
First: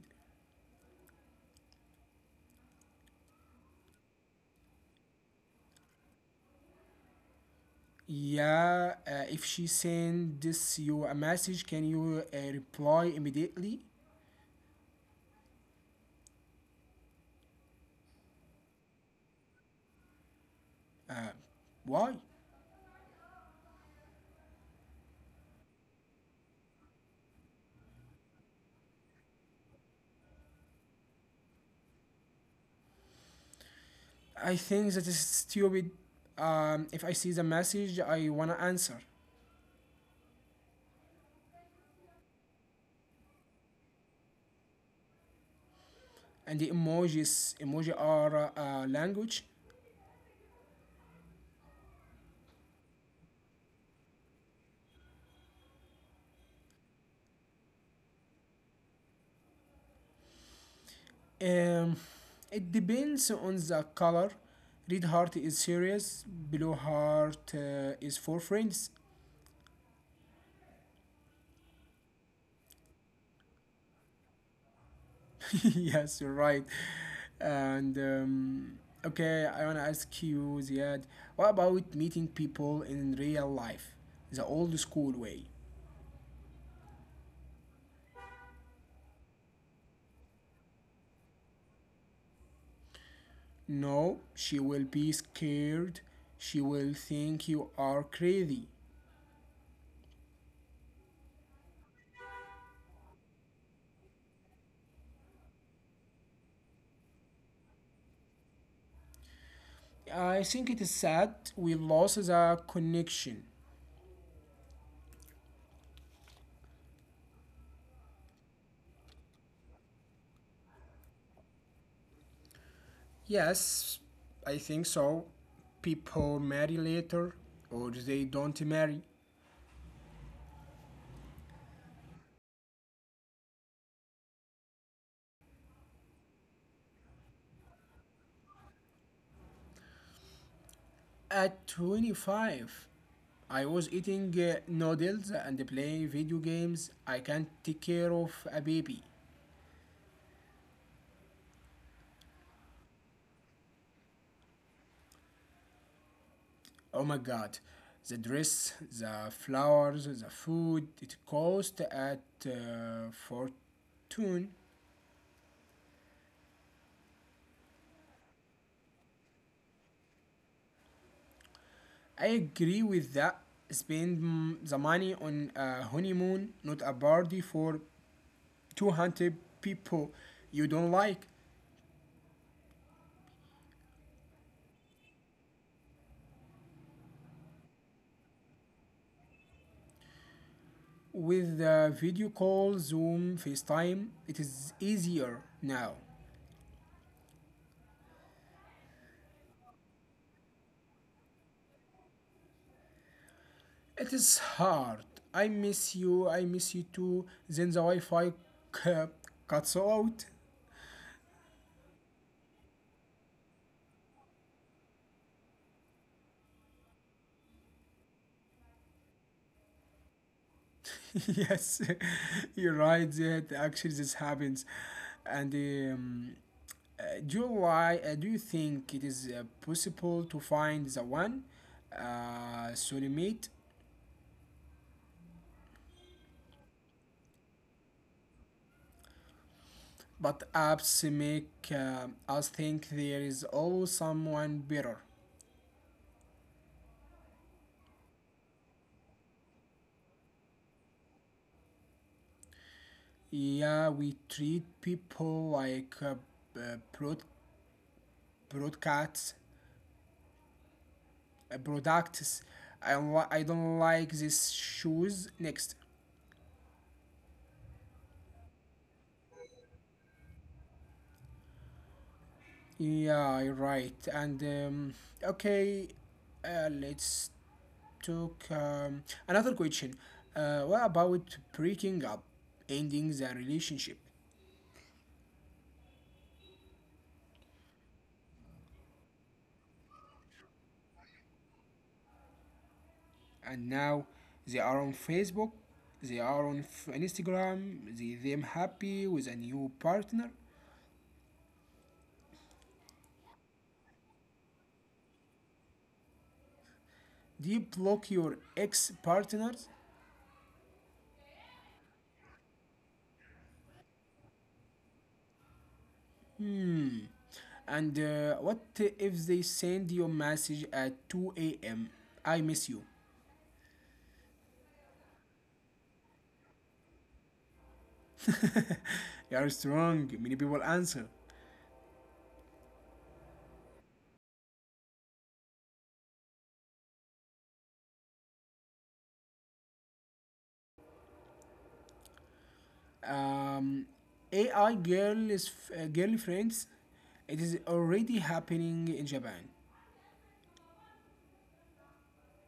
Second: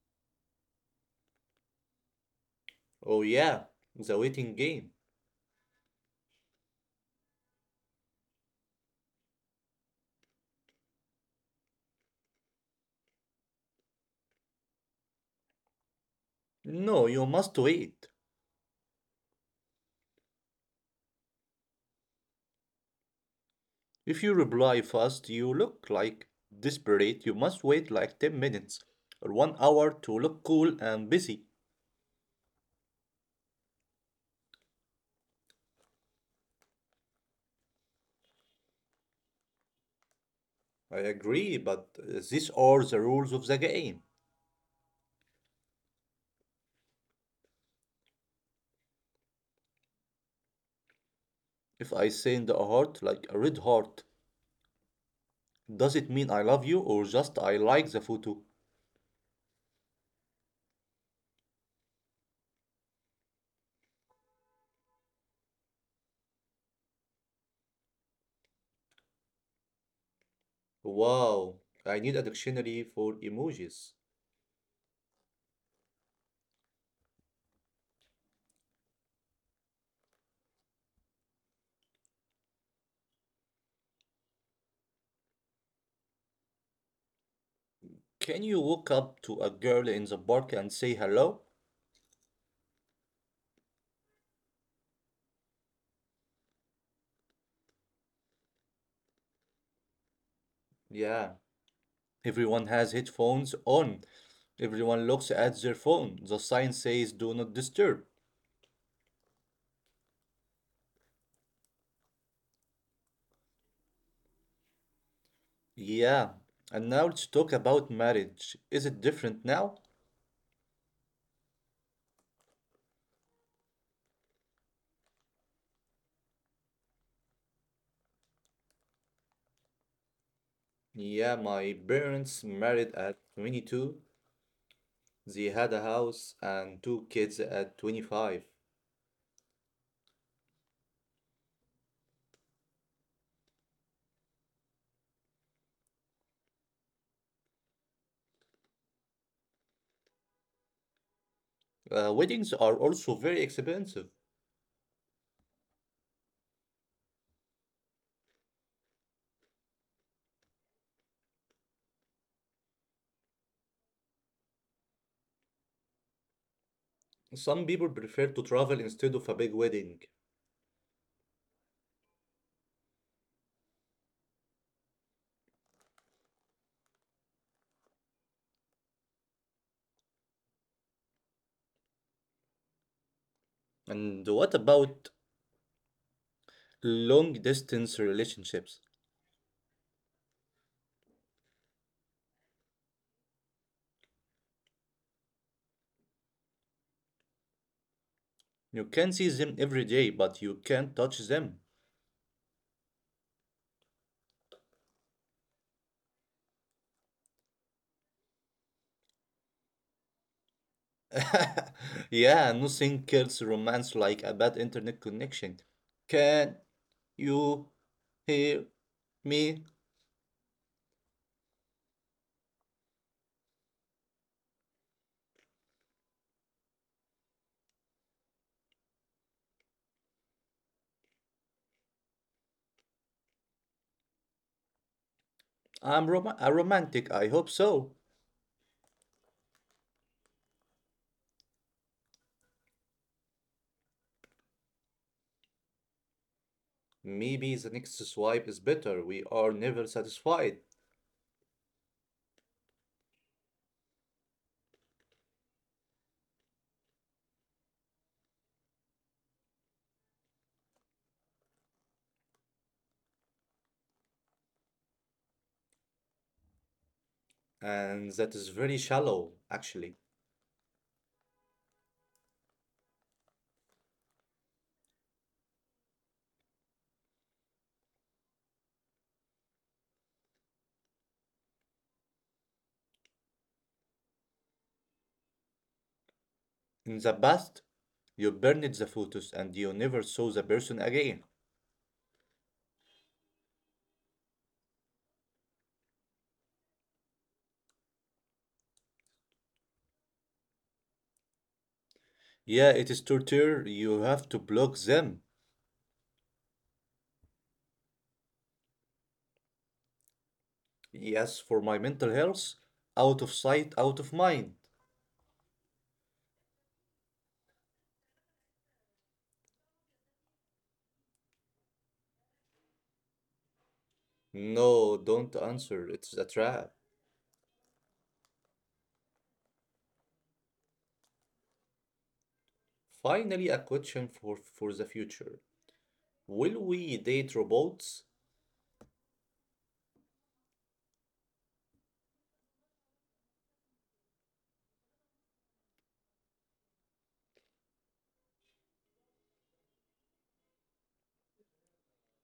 A: Oh, yeah. The waiting game.
B: Yeah, if she sends you a message, can you reply immediately?
A: No, you must wait.
B: Why?
A: If you reply fast, you look like desperate. You must wait like 10 minutes or 1 hour to look cool and busy.
B: I think that is stupid. If I see the message, I wanna answer.
A: I agree, but these are the rules of the game.
B: And the emojis, emoji are language.
A: If I send a heart, like a red heart, does it mean I love you or just I like the photo?
B: Um, it depends on the color. Red heart is serious. Blue heart is for friends.
A: Wow, I need a dictionary for emojis.
B: Yes, you're right. And okay, I want to ask you, Ziad, what about meeting people in real life? The old school way.
A: Can you walk up to a girl in the park and say hello?
B: No, she will be scared. She will think you are crazy.
A: Yeah, everyone has headphones on. Everyone looks at their phone. The sign says do not disturb.
B: I think it is sad we lost the connection.
A: Yeah, and now let's talk about marriage. Is it different now?
B: Yes, I think so. People marry later or they don't marry.
A: Yeah, my parents married at 22. They had a house and two kids at 25.
B: At 25, I was eating noodles and playing video games. I can't take care of a baby.
A: Weddings are also very expensive.
B: Oh my god. The dress, the flowers, the food, it cost at fortune.
A: Some people prefer to travel instead of a big wedding.
B: I agree with that. Spend mm, the money on a honeymoon, not a party for 200 people you don't like.
A: And what about long distance relationships?
B: With the video call, Zoom, FaceTime, it is easier now.
A: You can see them every day, but you can't touch them.
B: It is hard. I miss you. I miss you too. Then the Wi-Fi cu- cuts out.
A: Yeah, nothing kills romance like a bad internet connection. Can you hear me?
B: Yes, you're right. That actually this happens, and do you lie? Do you think it is possible to find the one, soulmate?
A: A romantic, I hope so.
B: But apps make us think there is always someone better.
A: Maybe the next swipe is better. We are never satisfied.
B: Yeah, we treat people like b- uh, broadcasts, products. I don't like these shoes. Next.
A: And that is very shallow, actually.
B: Yeah, right. And okay, let's talk another question. What about breaking up, ending the relationship?
A: In the past, you burned the photos and you never saw the person again.
B: And now they are on Facebook, they are on Instagram. They them happy with a new partner.
A: Yeah, it is torture. You have to block them.
B: Do you block your ex partners?
A: Yes, for my mental health. Out of sight, out of mind.
B: Hmm. And what if they send your message at 2 a.m.? I miss you.
A: No, don't answer. It's a trap.
B: You are strong. Many people answer.
A: Finally, a question for, the future. Will we date robots?
B: Um, AI girl is girlfriends. It is already happening in Japan,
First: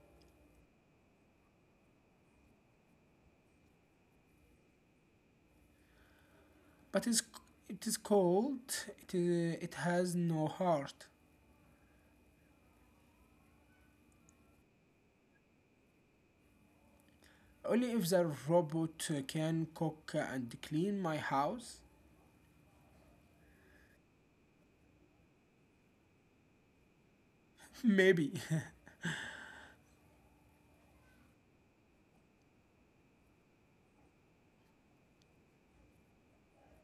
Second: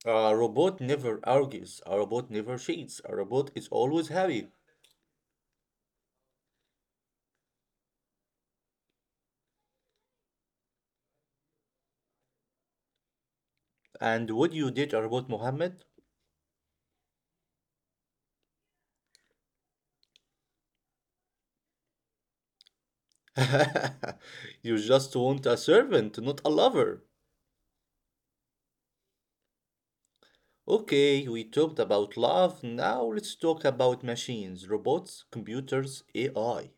A: A robot never argues. A robot never cheats. A robot is always happy.
B: but it is cold. It has no heart.
A: And would you date a robot, Mohammed?
B: Only if the robot can cook and clean my house.
A: You just want a servant, not a lover.
B: Maybe.
A: Okay, we talked about love. Now let's talk about machines, robots, computers, AI.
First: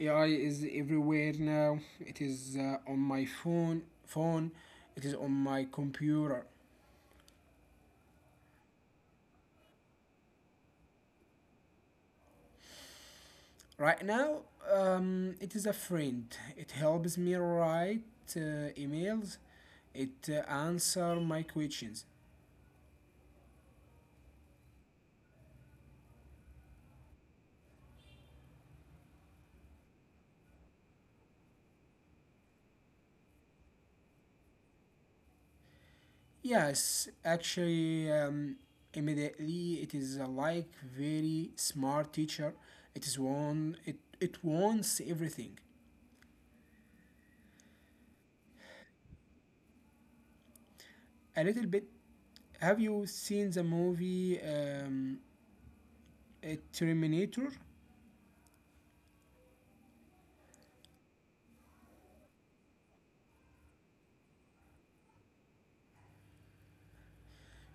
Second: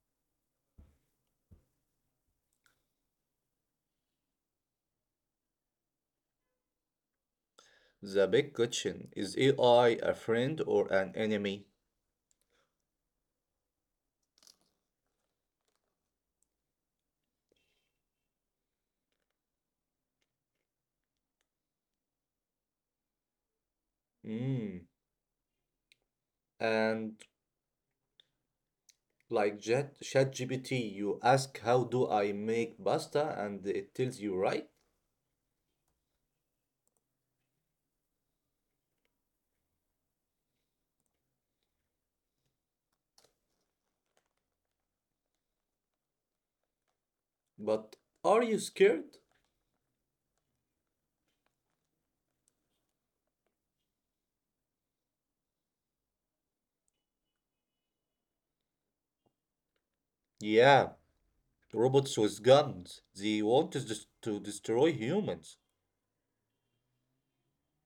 B: AI is everywhere now. It is on my phone. It is on my computer.
A: The big question is AI a friend or an enemy?
B: Right now, it is a friend. It helps me write uh, emails. It answer my questions.
A: Mm. And like ChatGPT, you ask how do I make pasta, and it tells you right.
B: Yes, actually, immediately it is a like very smart teacher. It is one. It wants everything.
A: But are you scared?
B: A little bit, have you seen the movie? A Terminator.
A: Yeah, robots with guns. They want us dis- to destroy humans.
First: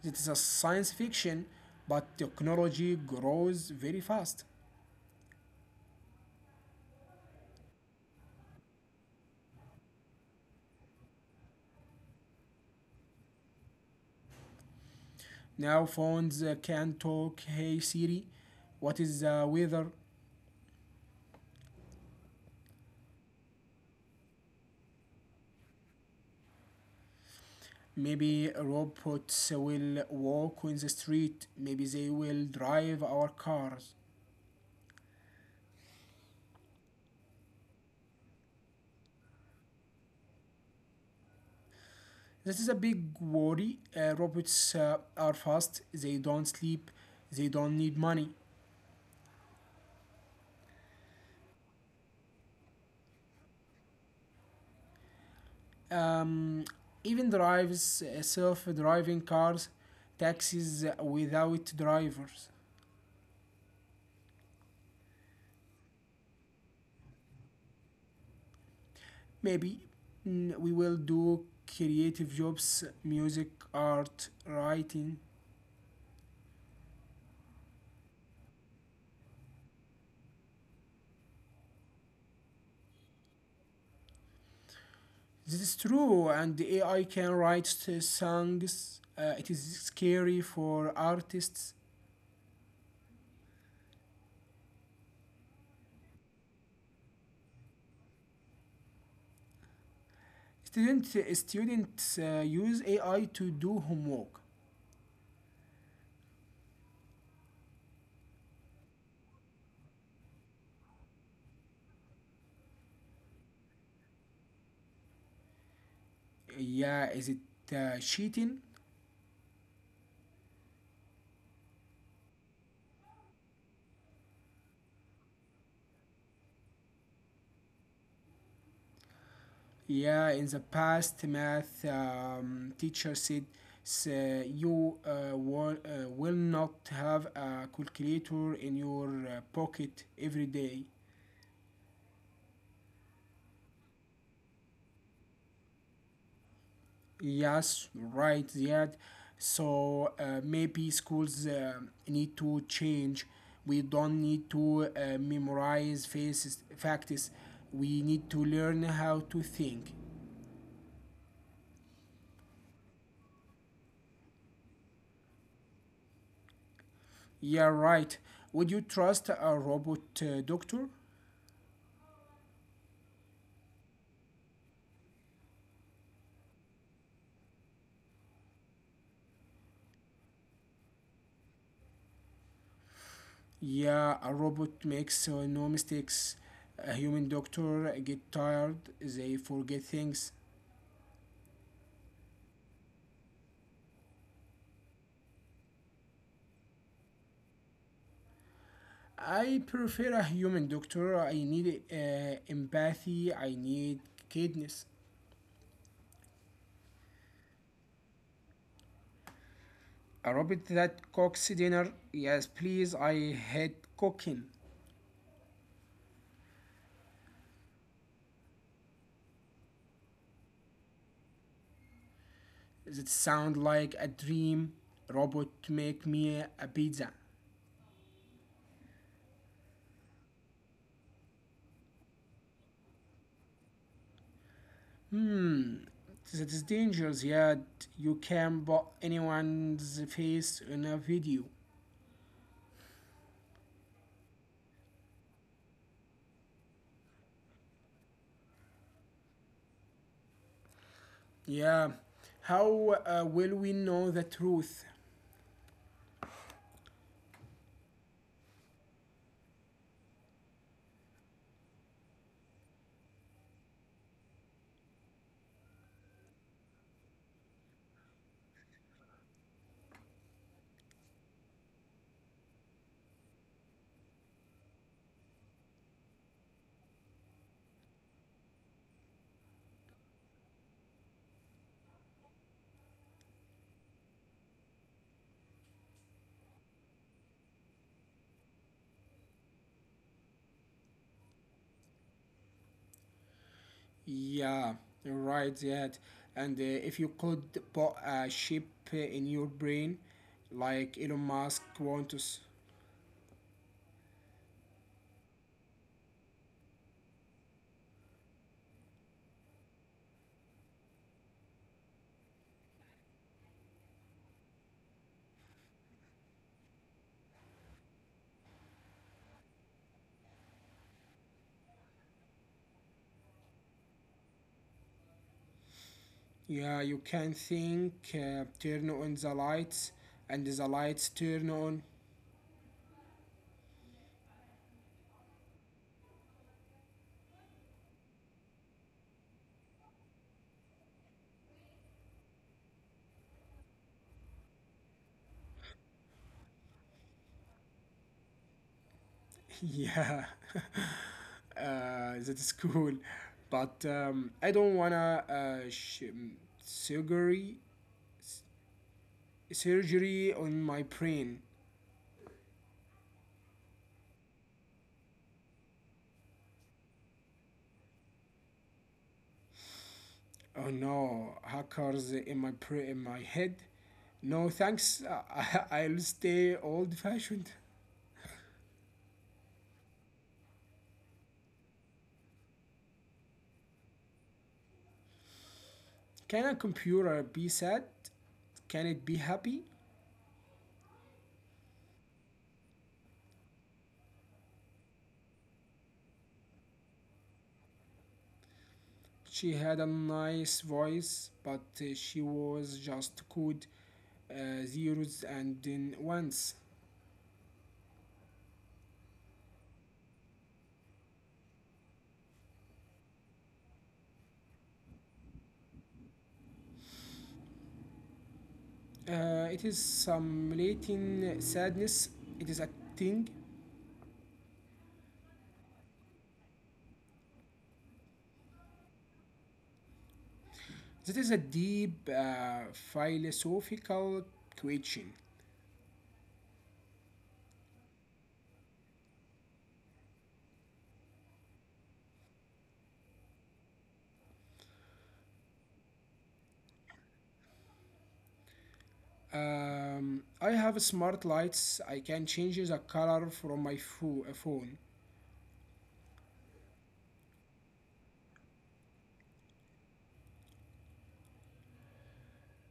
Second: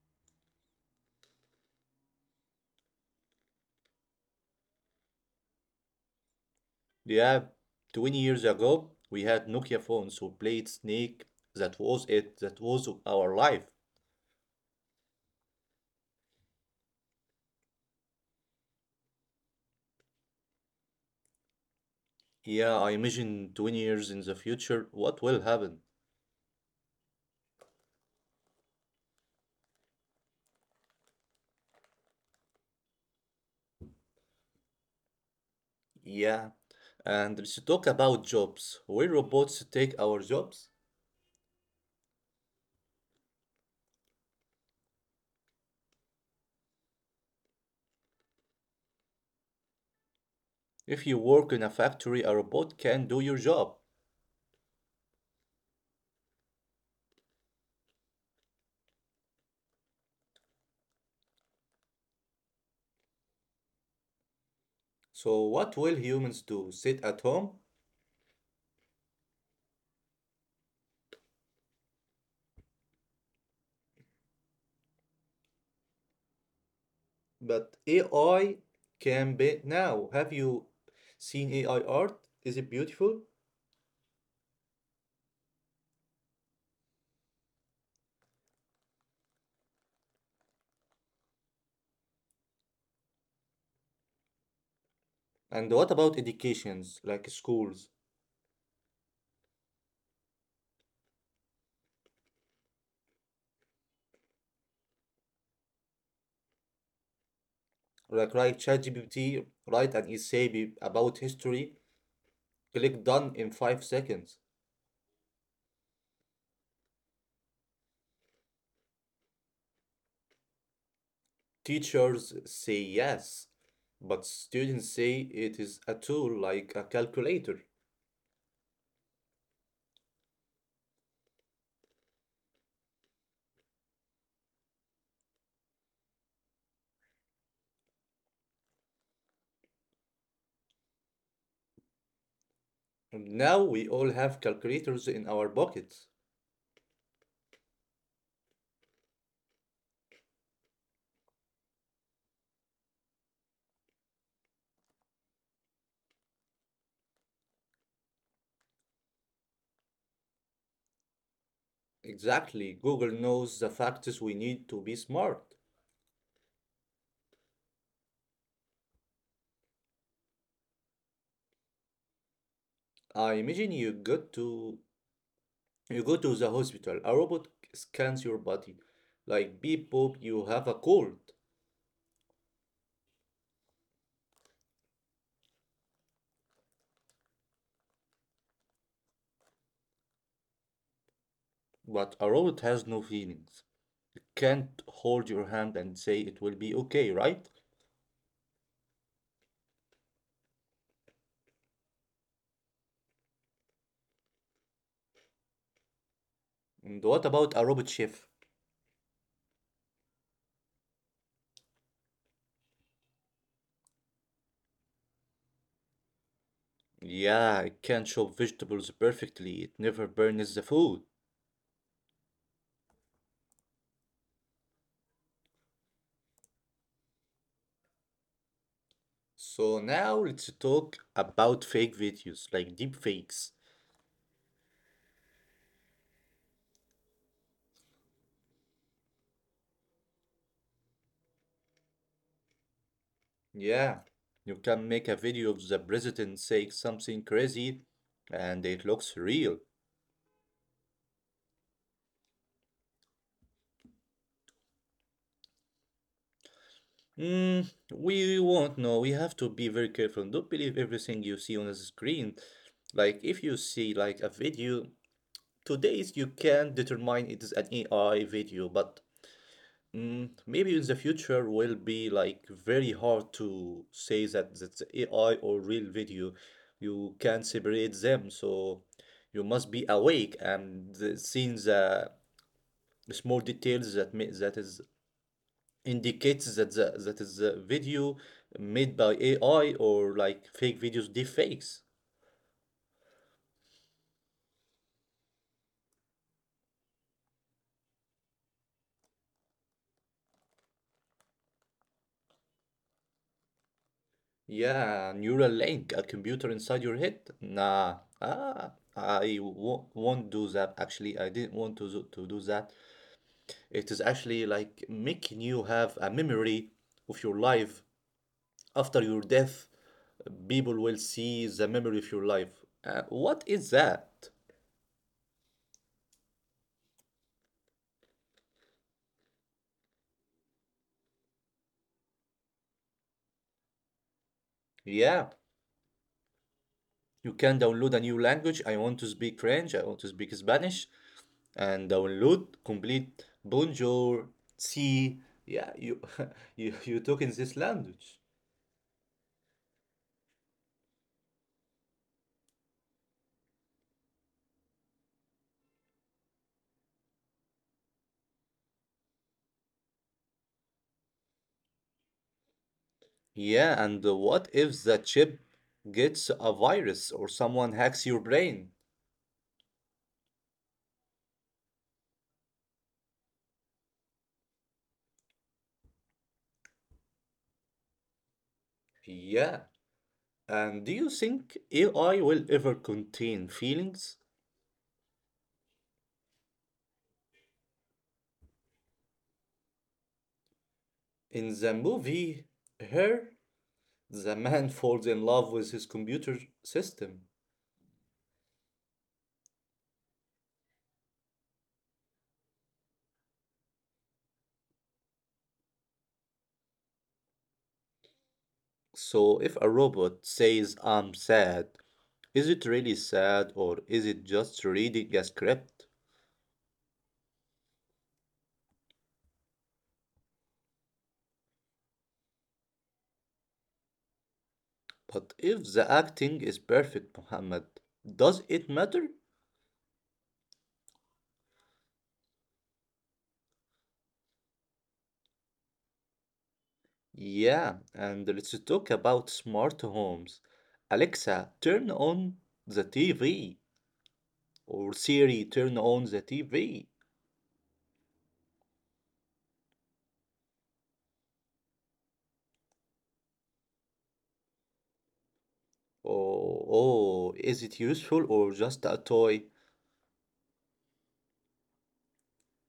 B: It is a science fiction, but technology grows very fast.
A: Yeah, 20 years ago, we had Nokia phones who played Snake. That was it. That was our life.
B: Now phones can talk, hey Siri, what is the weather?
A: Yeah, I imagine 20 years in the future, what will happen?
B: Maybe robots will walk on the street, maybe they will drive our cars.
A: Yeah. And let's talk about jobs. Will robots take our jobs?
B: This is a big worry. Robots are fast, they don't sleep, they don't need money.
A: If you work in a factory, a robot can do your job.
B: Um, even drives self-driving cars, taxis without drivers.
A: So, what will humans do? Sit at home?
B: Maybe mm, we will do creative jobs, music, art, writing.
A: But AI can be now. Have you seen AI art? Is it beautiful?
B: This is true, and the AI can write songs. It is scary for artists.
A: And what about educations, like schools?
B: Students use AI to do homework.
A: Like write ChatGPT, write an essay about history, click done in 5 seconds.
B: Yeah, is it cheating?
A: Teachers say yes, but students say it is a tool like a calculator.
B: Yeah, in the past, math teacher said, you will not have a calculator in your pocket every day.
A: And now we all have calculators in our pockets.
B: Yes, right, Ziad. So maybe schools need to change. We don't need to memorize facts. We need to learn how to think.
A: Exactly, Google knows the factors we need to be smart.
B: Yeah, right. Would you trust a robot doctor?
A: I imagine you got to You go to the hospital, a robot scans your body. Like beep boop, you have a cold.
B: Yeah, a robot makes no mistakes. A human doctor get tired, they forget things.
A: But a robot has no feelings. Can't hold your hand and say it will be okay, right?
B: I prefer a human doctor. I need empathy. I need kindness.
A: And what about a robot chef?
B: A robot that cooks dinner. Yes, please. I hate cooking.
A: Yeah, it can chop vegetables perfectly, it never burns the food.
B: That sound like a dream. Robot make me a pizza.
A: So now let's talk about fake videos, like deep fakes.
B: Hmm. That is dangerous. Yeah, you can put anyone's face in a video.
A: Yeah, you can make a video of the president saying something crazy and it looks real.
B: Yeah. How will we know the truth?
A: Mm, we won't know. We have to be very careful. Don't believe everything you see on the screen. Like if you see like a video, today's you can determine it is an AI video, but mm, maybe in the future will be like very hard to say that that's AI or real video. You can separate them, so you must be awake and seeing the small details that is indicates that that is a video made by AI or like fake videos, deep.
B: Yeah, right, that. And if you could put a chip in your brain, like Elon Musk wants,
A: Yeah, neural link, a computer inside your head. Nah, ah, won't do that. Actually, I didn't want to do that. It is actually like making you have a memory of your life after your death. People will see the memory of your life. What is that?
B: yeah, you can think, turn on the lights, and the lights turn on.
A: Yeah, you can download a new language. I want to speak French. I want to speak Spanish. And download complete Bonjour. See, yeah, you you talk in this language.
B: Yeah, that is cool. But I don't wanna surgery surgery on my brain.
A: Yeah, and what if the chip gets a virus or someone hacks your brain?
B: Oh no, hackers in in my head. No thanks. I'll stay old fashioned.
A: Yeah. And do you think AI will ever contain feelings?
B: Can a computer be sad? Can it be happy?
A: In the movie Her, the man falls in love with his computer system.
B: She had a nice voice, but she was just code, zeros and then ones.
A: So if a robot says I'm sad, is it really sad or is it just reading a script?
B: It is some latent sadness. It is a thing.
A: But if the acting is perfect, Muhammad, does it matter?
B: That is a deep philosophical question.
A: Yeah, and let's talk about smart homes. Alexa, turn on the TV. Or Siri, turn on the TV.
B: I have smart lights. I can change the color from my phone.
A: Oh, oh, is it useful or just a toy?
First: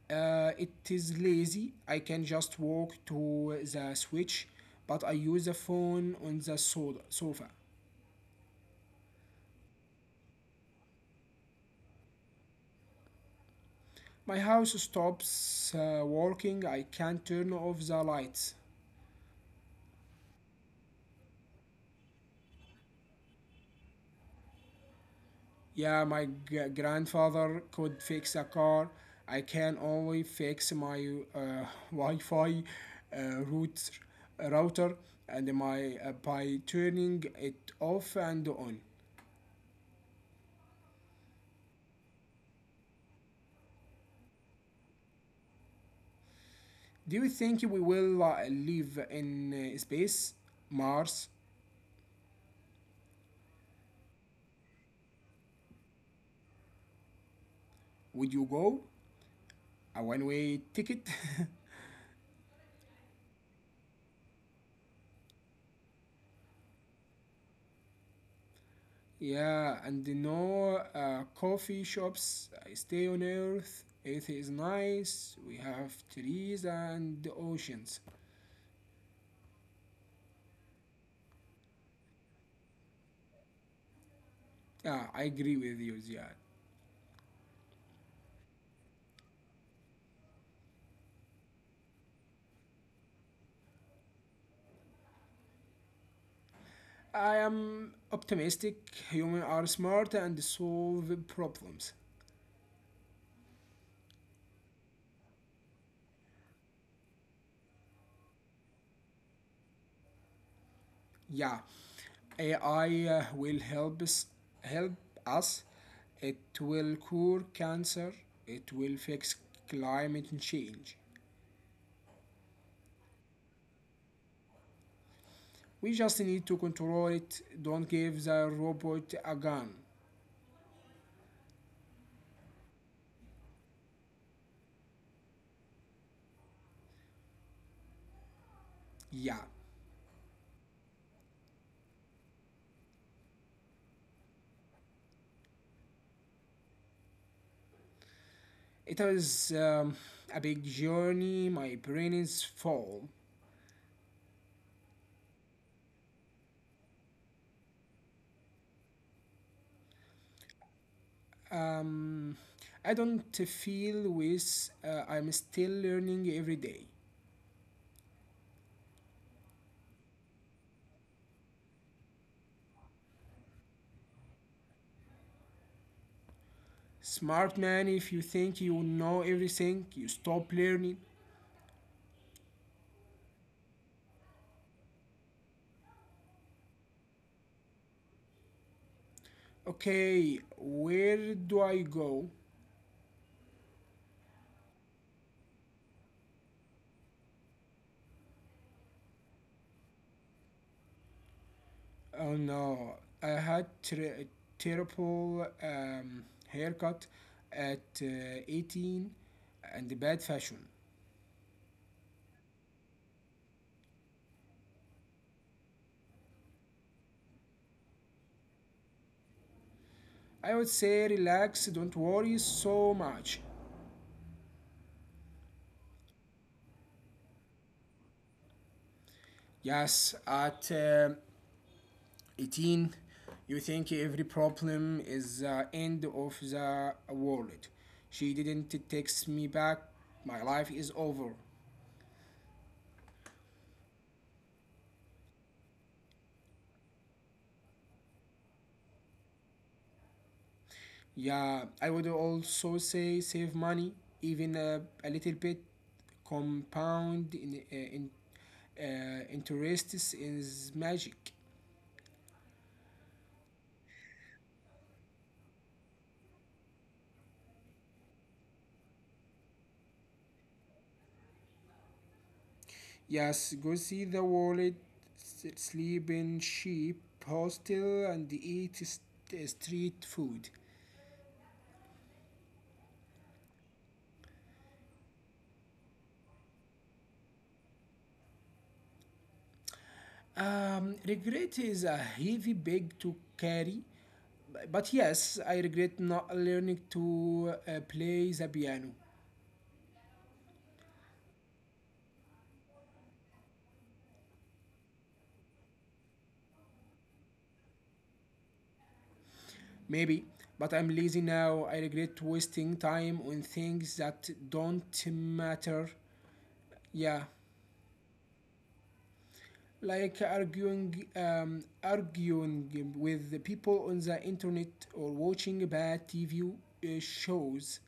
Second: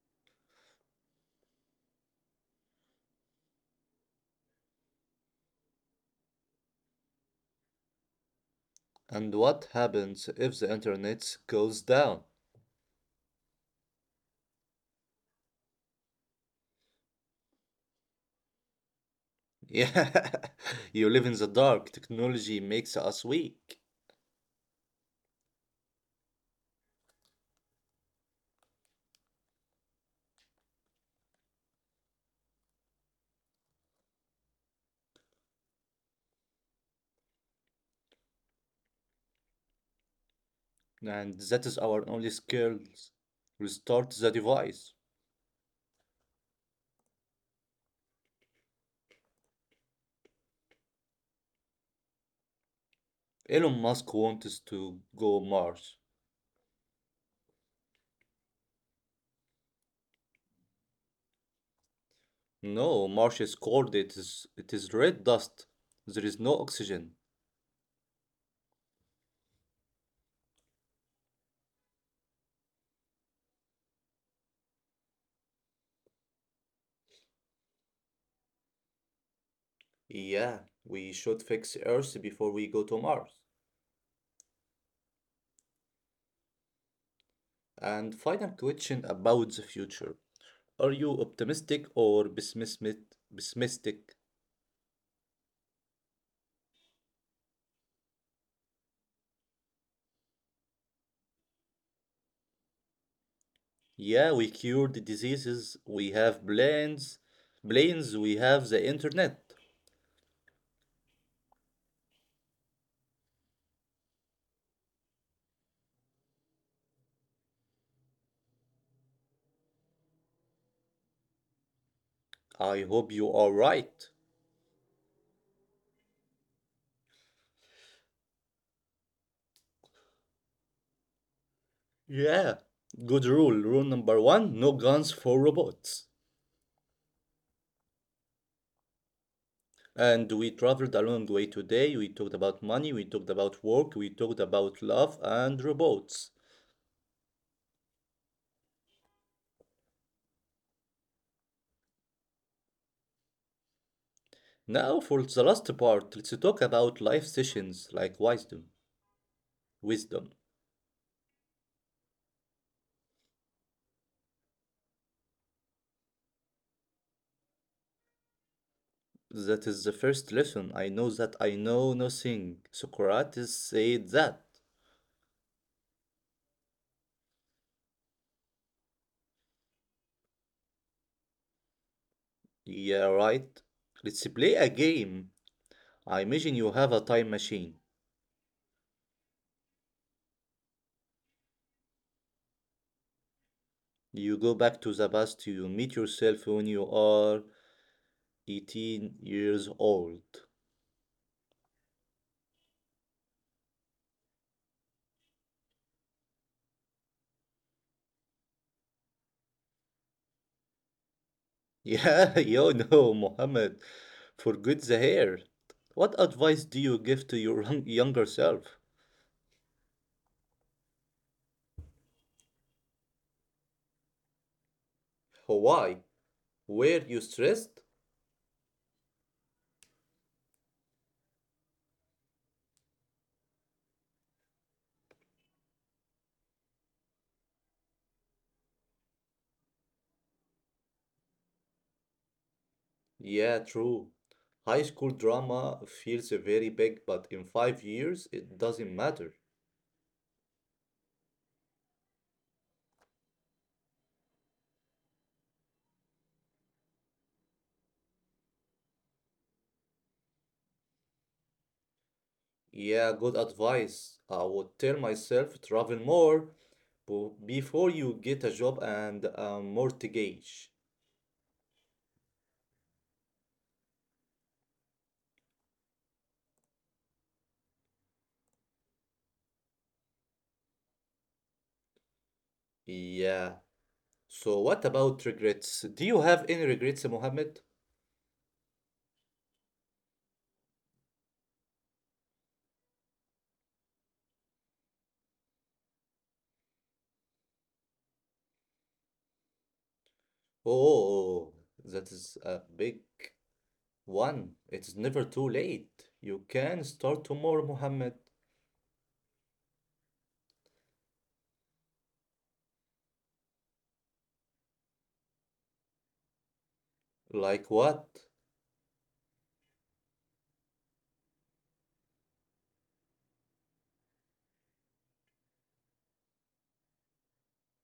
B: It is lazy. I can just walk to the switch, but I use the phone on the sofa.
A: And what happens if the internet goes down?
B: My house stops working. I can turn off the lights.
A: Yeah, you live in the dark. Technology makes us weak.
B: Yeah, my grandfather could fix a car. I can only fix my Wi-Fi uh, router, router and my by turning it off and on.
A: And that is our only skills. Restart the device.
B: Do you think we will live in space, Mars?
A: Elon Musk wants to go Mars.
B: Would you go? A one-way ticket?
A: No, Mars is cold. It is red dust. There is no oxygen.
B: Yeah, and no coffee shops. I stay on Earth. Earth is nice. We have trees and oceans.
A: Yeah, we should fix Earth before we go to Mars.
B: Yeah, I agree with you, Ziad.
A: And final question about the future. Are you optimistic or pessimistic? Pessimistic?
B: I am optimistic. Humans are smart and solve problems.
A: Yeah, we cured the diseases. We have planes. Planes. We have the internet.
B: Yeah, AI will help us. It will cure cancer. It will fix climate change.
A: I hope you are right.
B: We just need to control it. Don't give the robot a gun.
A: Yeah, good rule. Rule number one, no guns for robots.
B: Yeah,
A: And we traveled a long way today. We talked about money, we talked about work, we talked about love and robots.
B: it is a big journey. My brain is full.
A: Now for the last part, let's talk about life sessions like wisdom. Wisdom.
B: Um, I don't feel with I'm still learning every day.
A: That is the first lesson. I know that I know nothing. Socrates said that.
B: Smart man, if you think you know everything, you stop learning.
A: Yeah, right. Let's play a game. I imagine you have a time machine.
B: Okay, where do I go?
A: You go back to the past, you meet yourself when you are 18 years old.
B: Oh no, I had terrible haircut at 18 and bad fashion.
A: Yeah, yo, no, Mohammed, forget the hair. What advice do you give to your younger self?
B: I would say relax, don't worry so much.
A: Why? Were you stressed?
B: Yes, at 18 you think every problem is the end of the world. She didn't text me back. My life is over.
A: Yeah, true. High school drama feels very big, but in 5 years, it doesn't matter.
B: Yeah, I would also say save money, even a little bit. Compound in interest is magic.
A: Yeah, good advice. I would tell myself travel more before you get a job and a mortgage.
B: Yes, go see the wallet, sleep in cheap hostel and eat street food.
A: Yeah. So what about regrets? Do you have any regrets, Mohammed?
B: Regret is a heavy bag to carry, but yes, I regret not learning to play the piano.
A: Oh, that is a big one. It's never too late. You can start tomorrow, Mohammed.
B: Maybe, but I'm lazy now. I regret wasting time on things that don't matter. Yeah,
A: Like what?
B: like arguing with the people on the internet or watching bad TV shows.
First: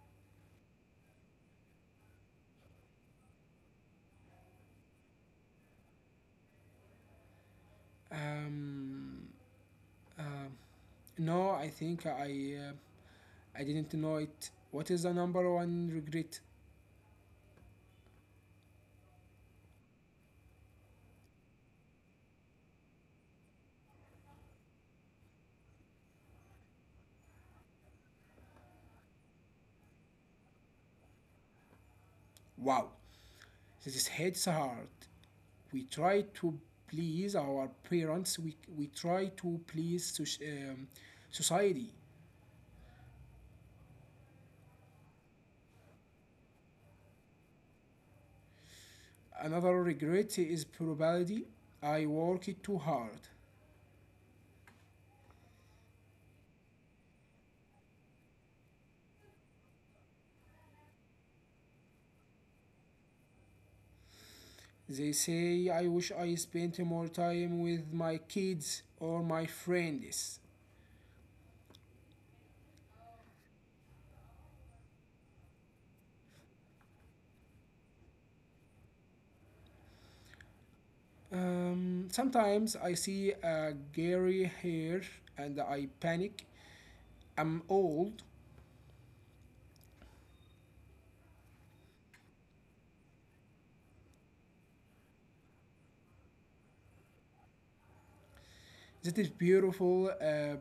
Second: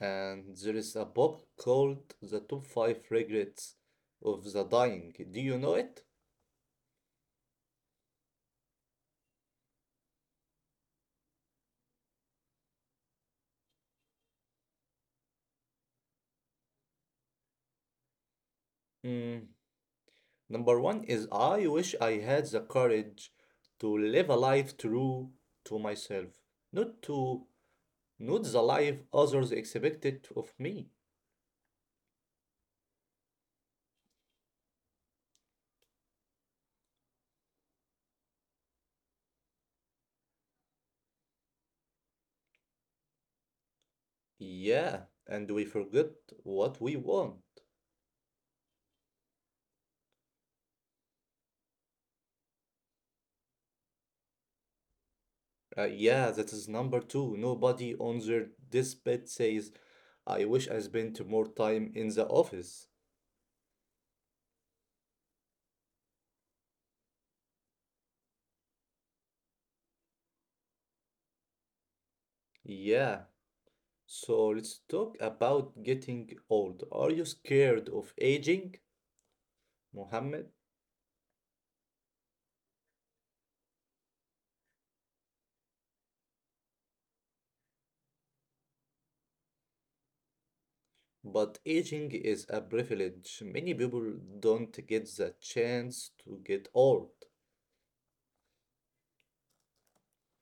A: And there is a book called The Top 5 Regrets of the Dying. Do you know it?
B: Um, no, I think I. I didn't know it. What is the number one regret?
A: Mm. Number one is I wish I had the courage to live a life true to myself, not to, not the life others expected of me.
B: Wow, this hits hard. We try to please our parents. We try to please society.
A: Yeah, and we forget what we want.
B: Another regret is probably I work it too hard.
A: Yeah, that is number two. Nobody on their deathbed says, I wish I spent more time in the office.
B: They say I wish I spent more time with my kids or my friends.
A: Yeah, so let's talk about getting old. Are you scared of aging, Mohammed?
B: Sometimes I see a gray hair and I panic. I'm old.
A: But aging is a privilege. Many people don't get the chance to get old.
B: That is beautiful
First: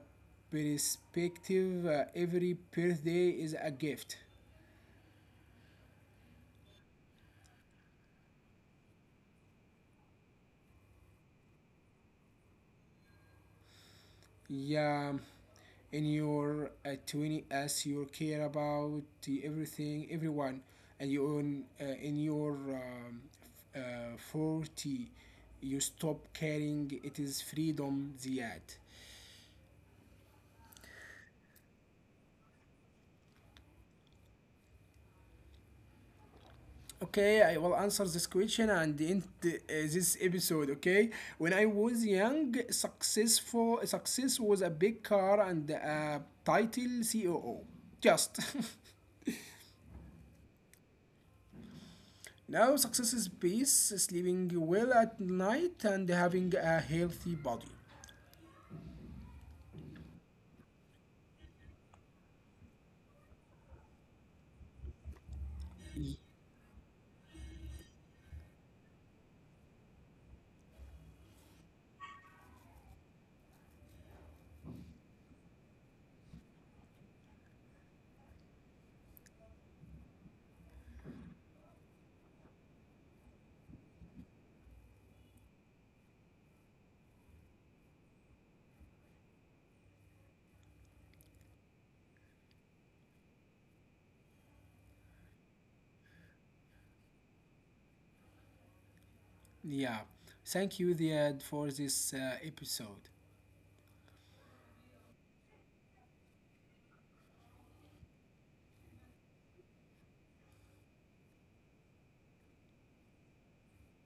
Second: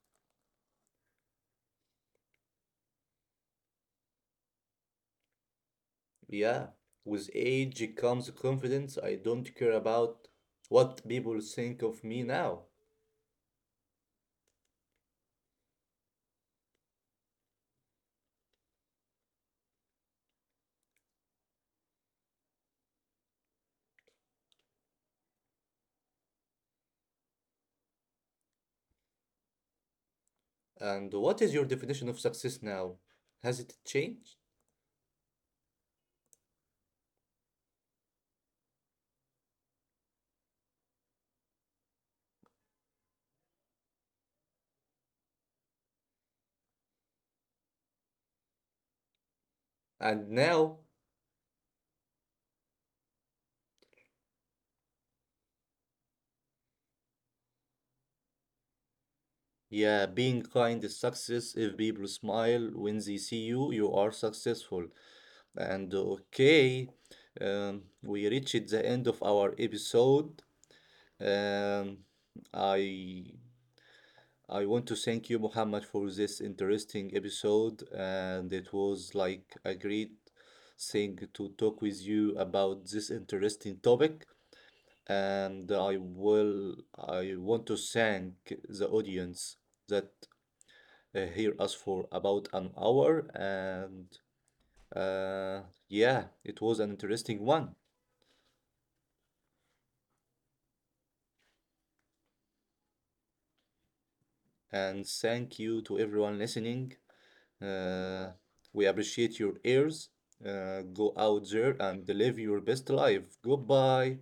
B: perspective. Every birthday is a gift.
A: Yeah, with age comes confidence. I don't care about what people think of me now.
B: Yeah, in your 20s, you care about the everything, everyone, and you own, in your 40, you stop caring. It is freedom, Ziad.
A: And what is your definition of success now? Has it changed?
B: Okay, I will answer this question and end this episode. Okay, when I was young, success was a big car and a title COO. Just
A: And now,
B: now, success is peace, sleeping well at night, and having a healthy body.
A: yeah, being kind is success. If people smile when they see you, you are successful. And
B: Y-
A: okay, we reached the end of our episode. Um, I I want to thank you, Muhammad, for this interesting episode, and it was like a great thing to talk with you about this interesting topic. And I want to thank the audience that hear us for about an hour, and uh, yeah, it was an interesting one.
B: Yeah, thank you, Ziad, for this episode.
A: And thank you to everyone listening. Uh, we appreciate your ears. Go out there and live your best life. Goodbye.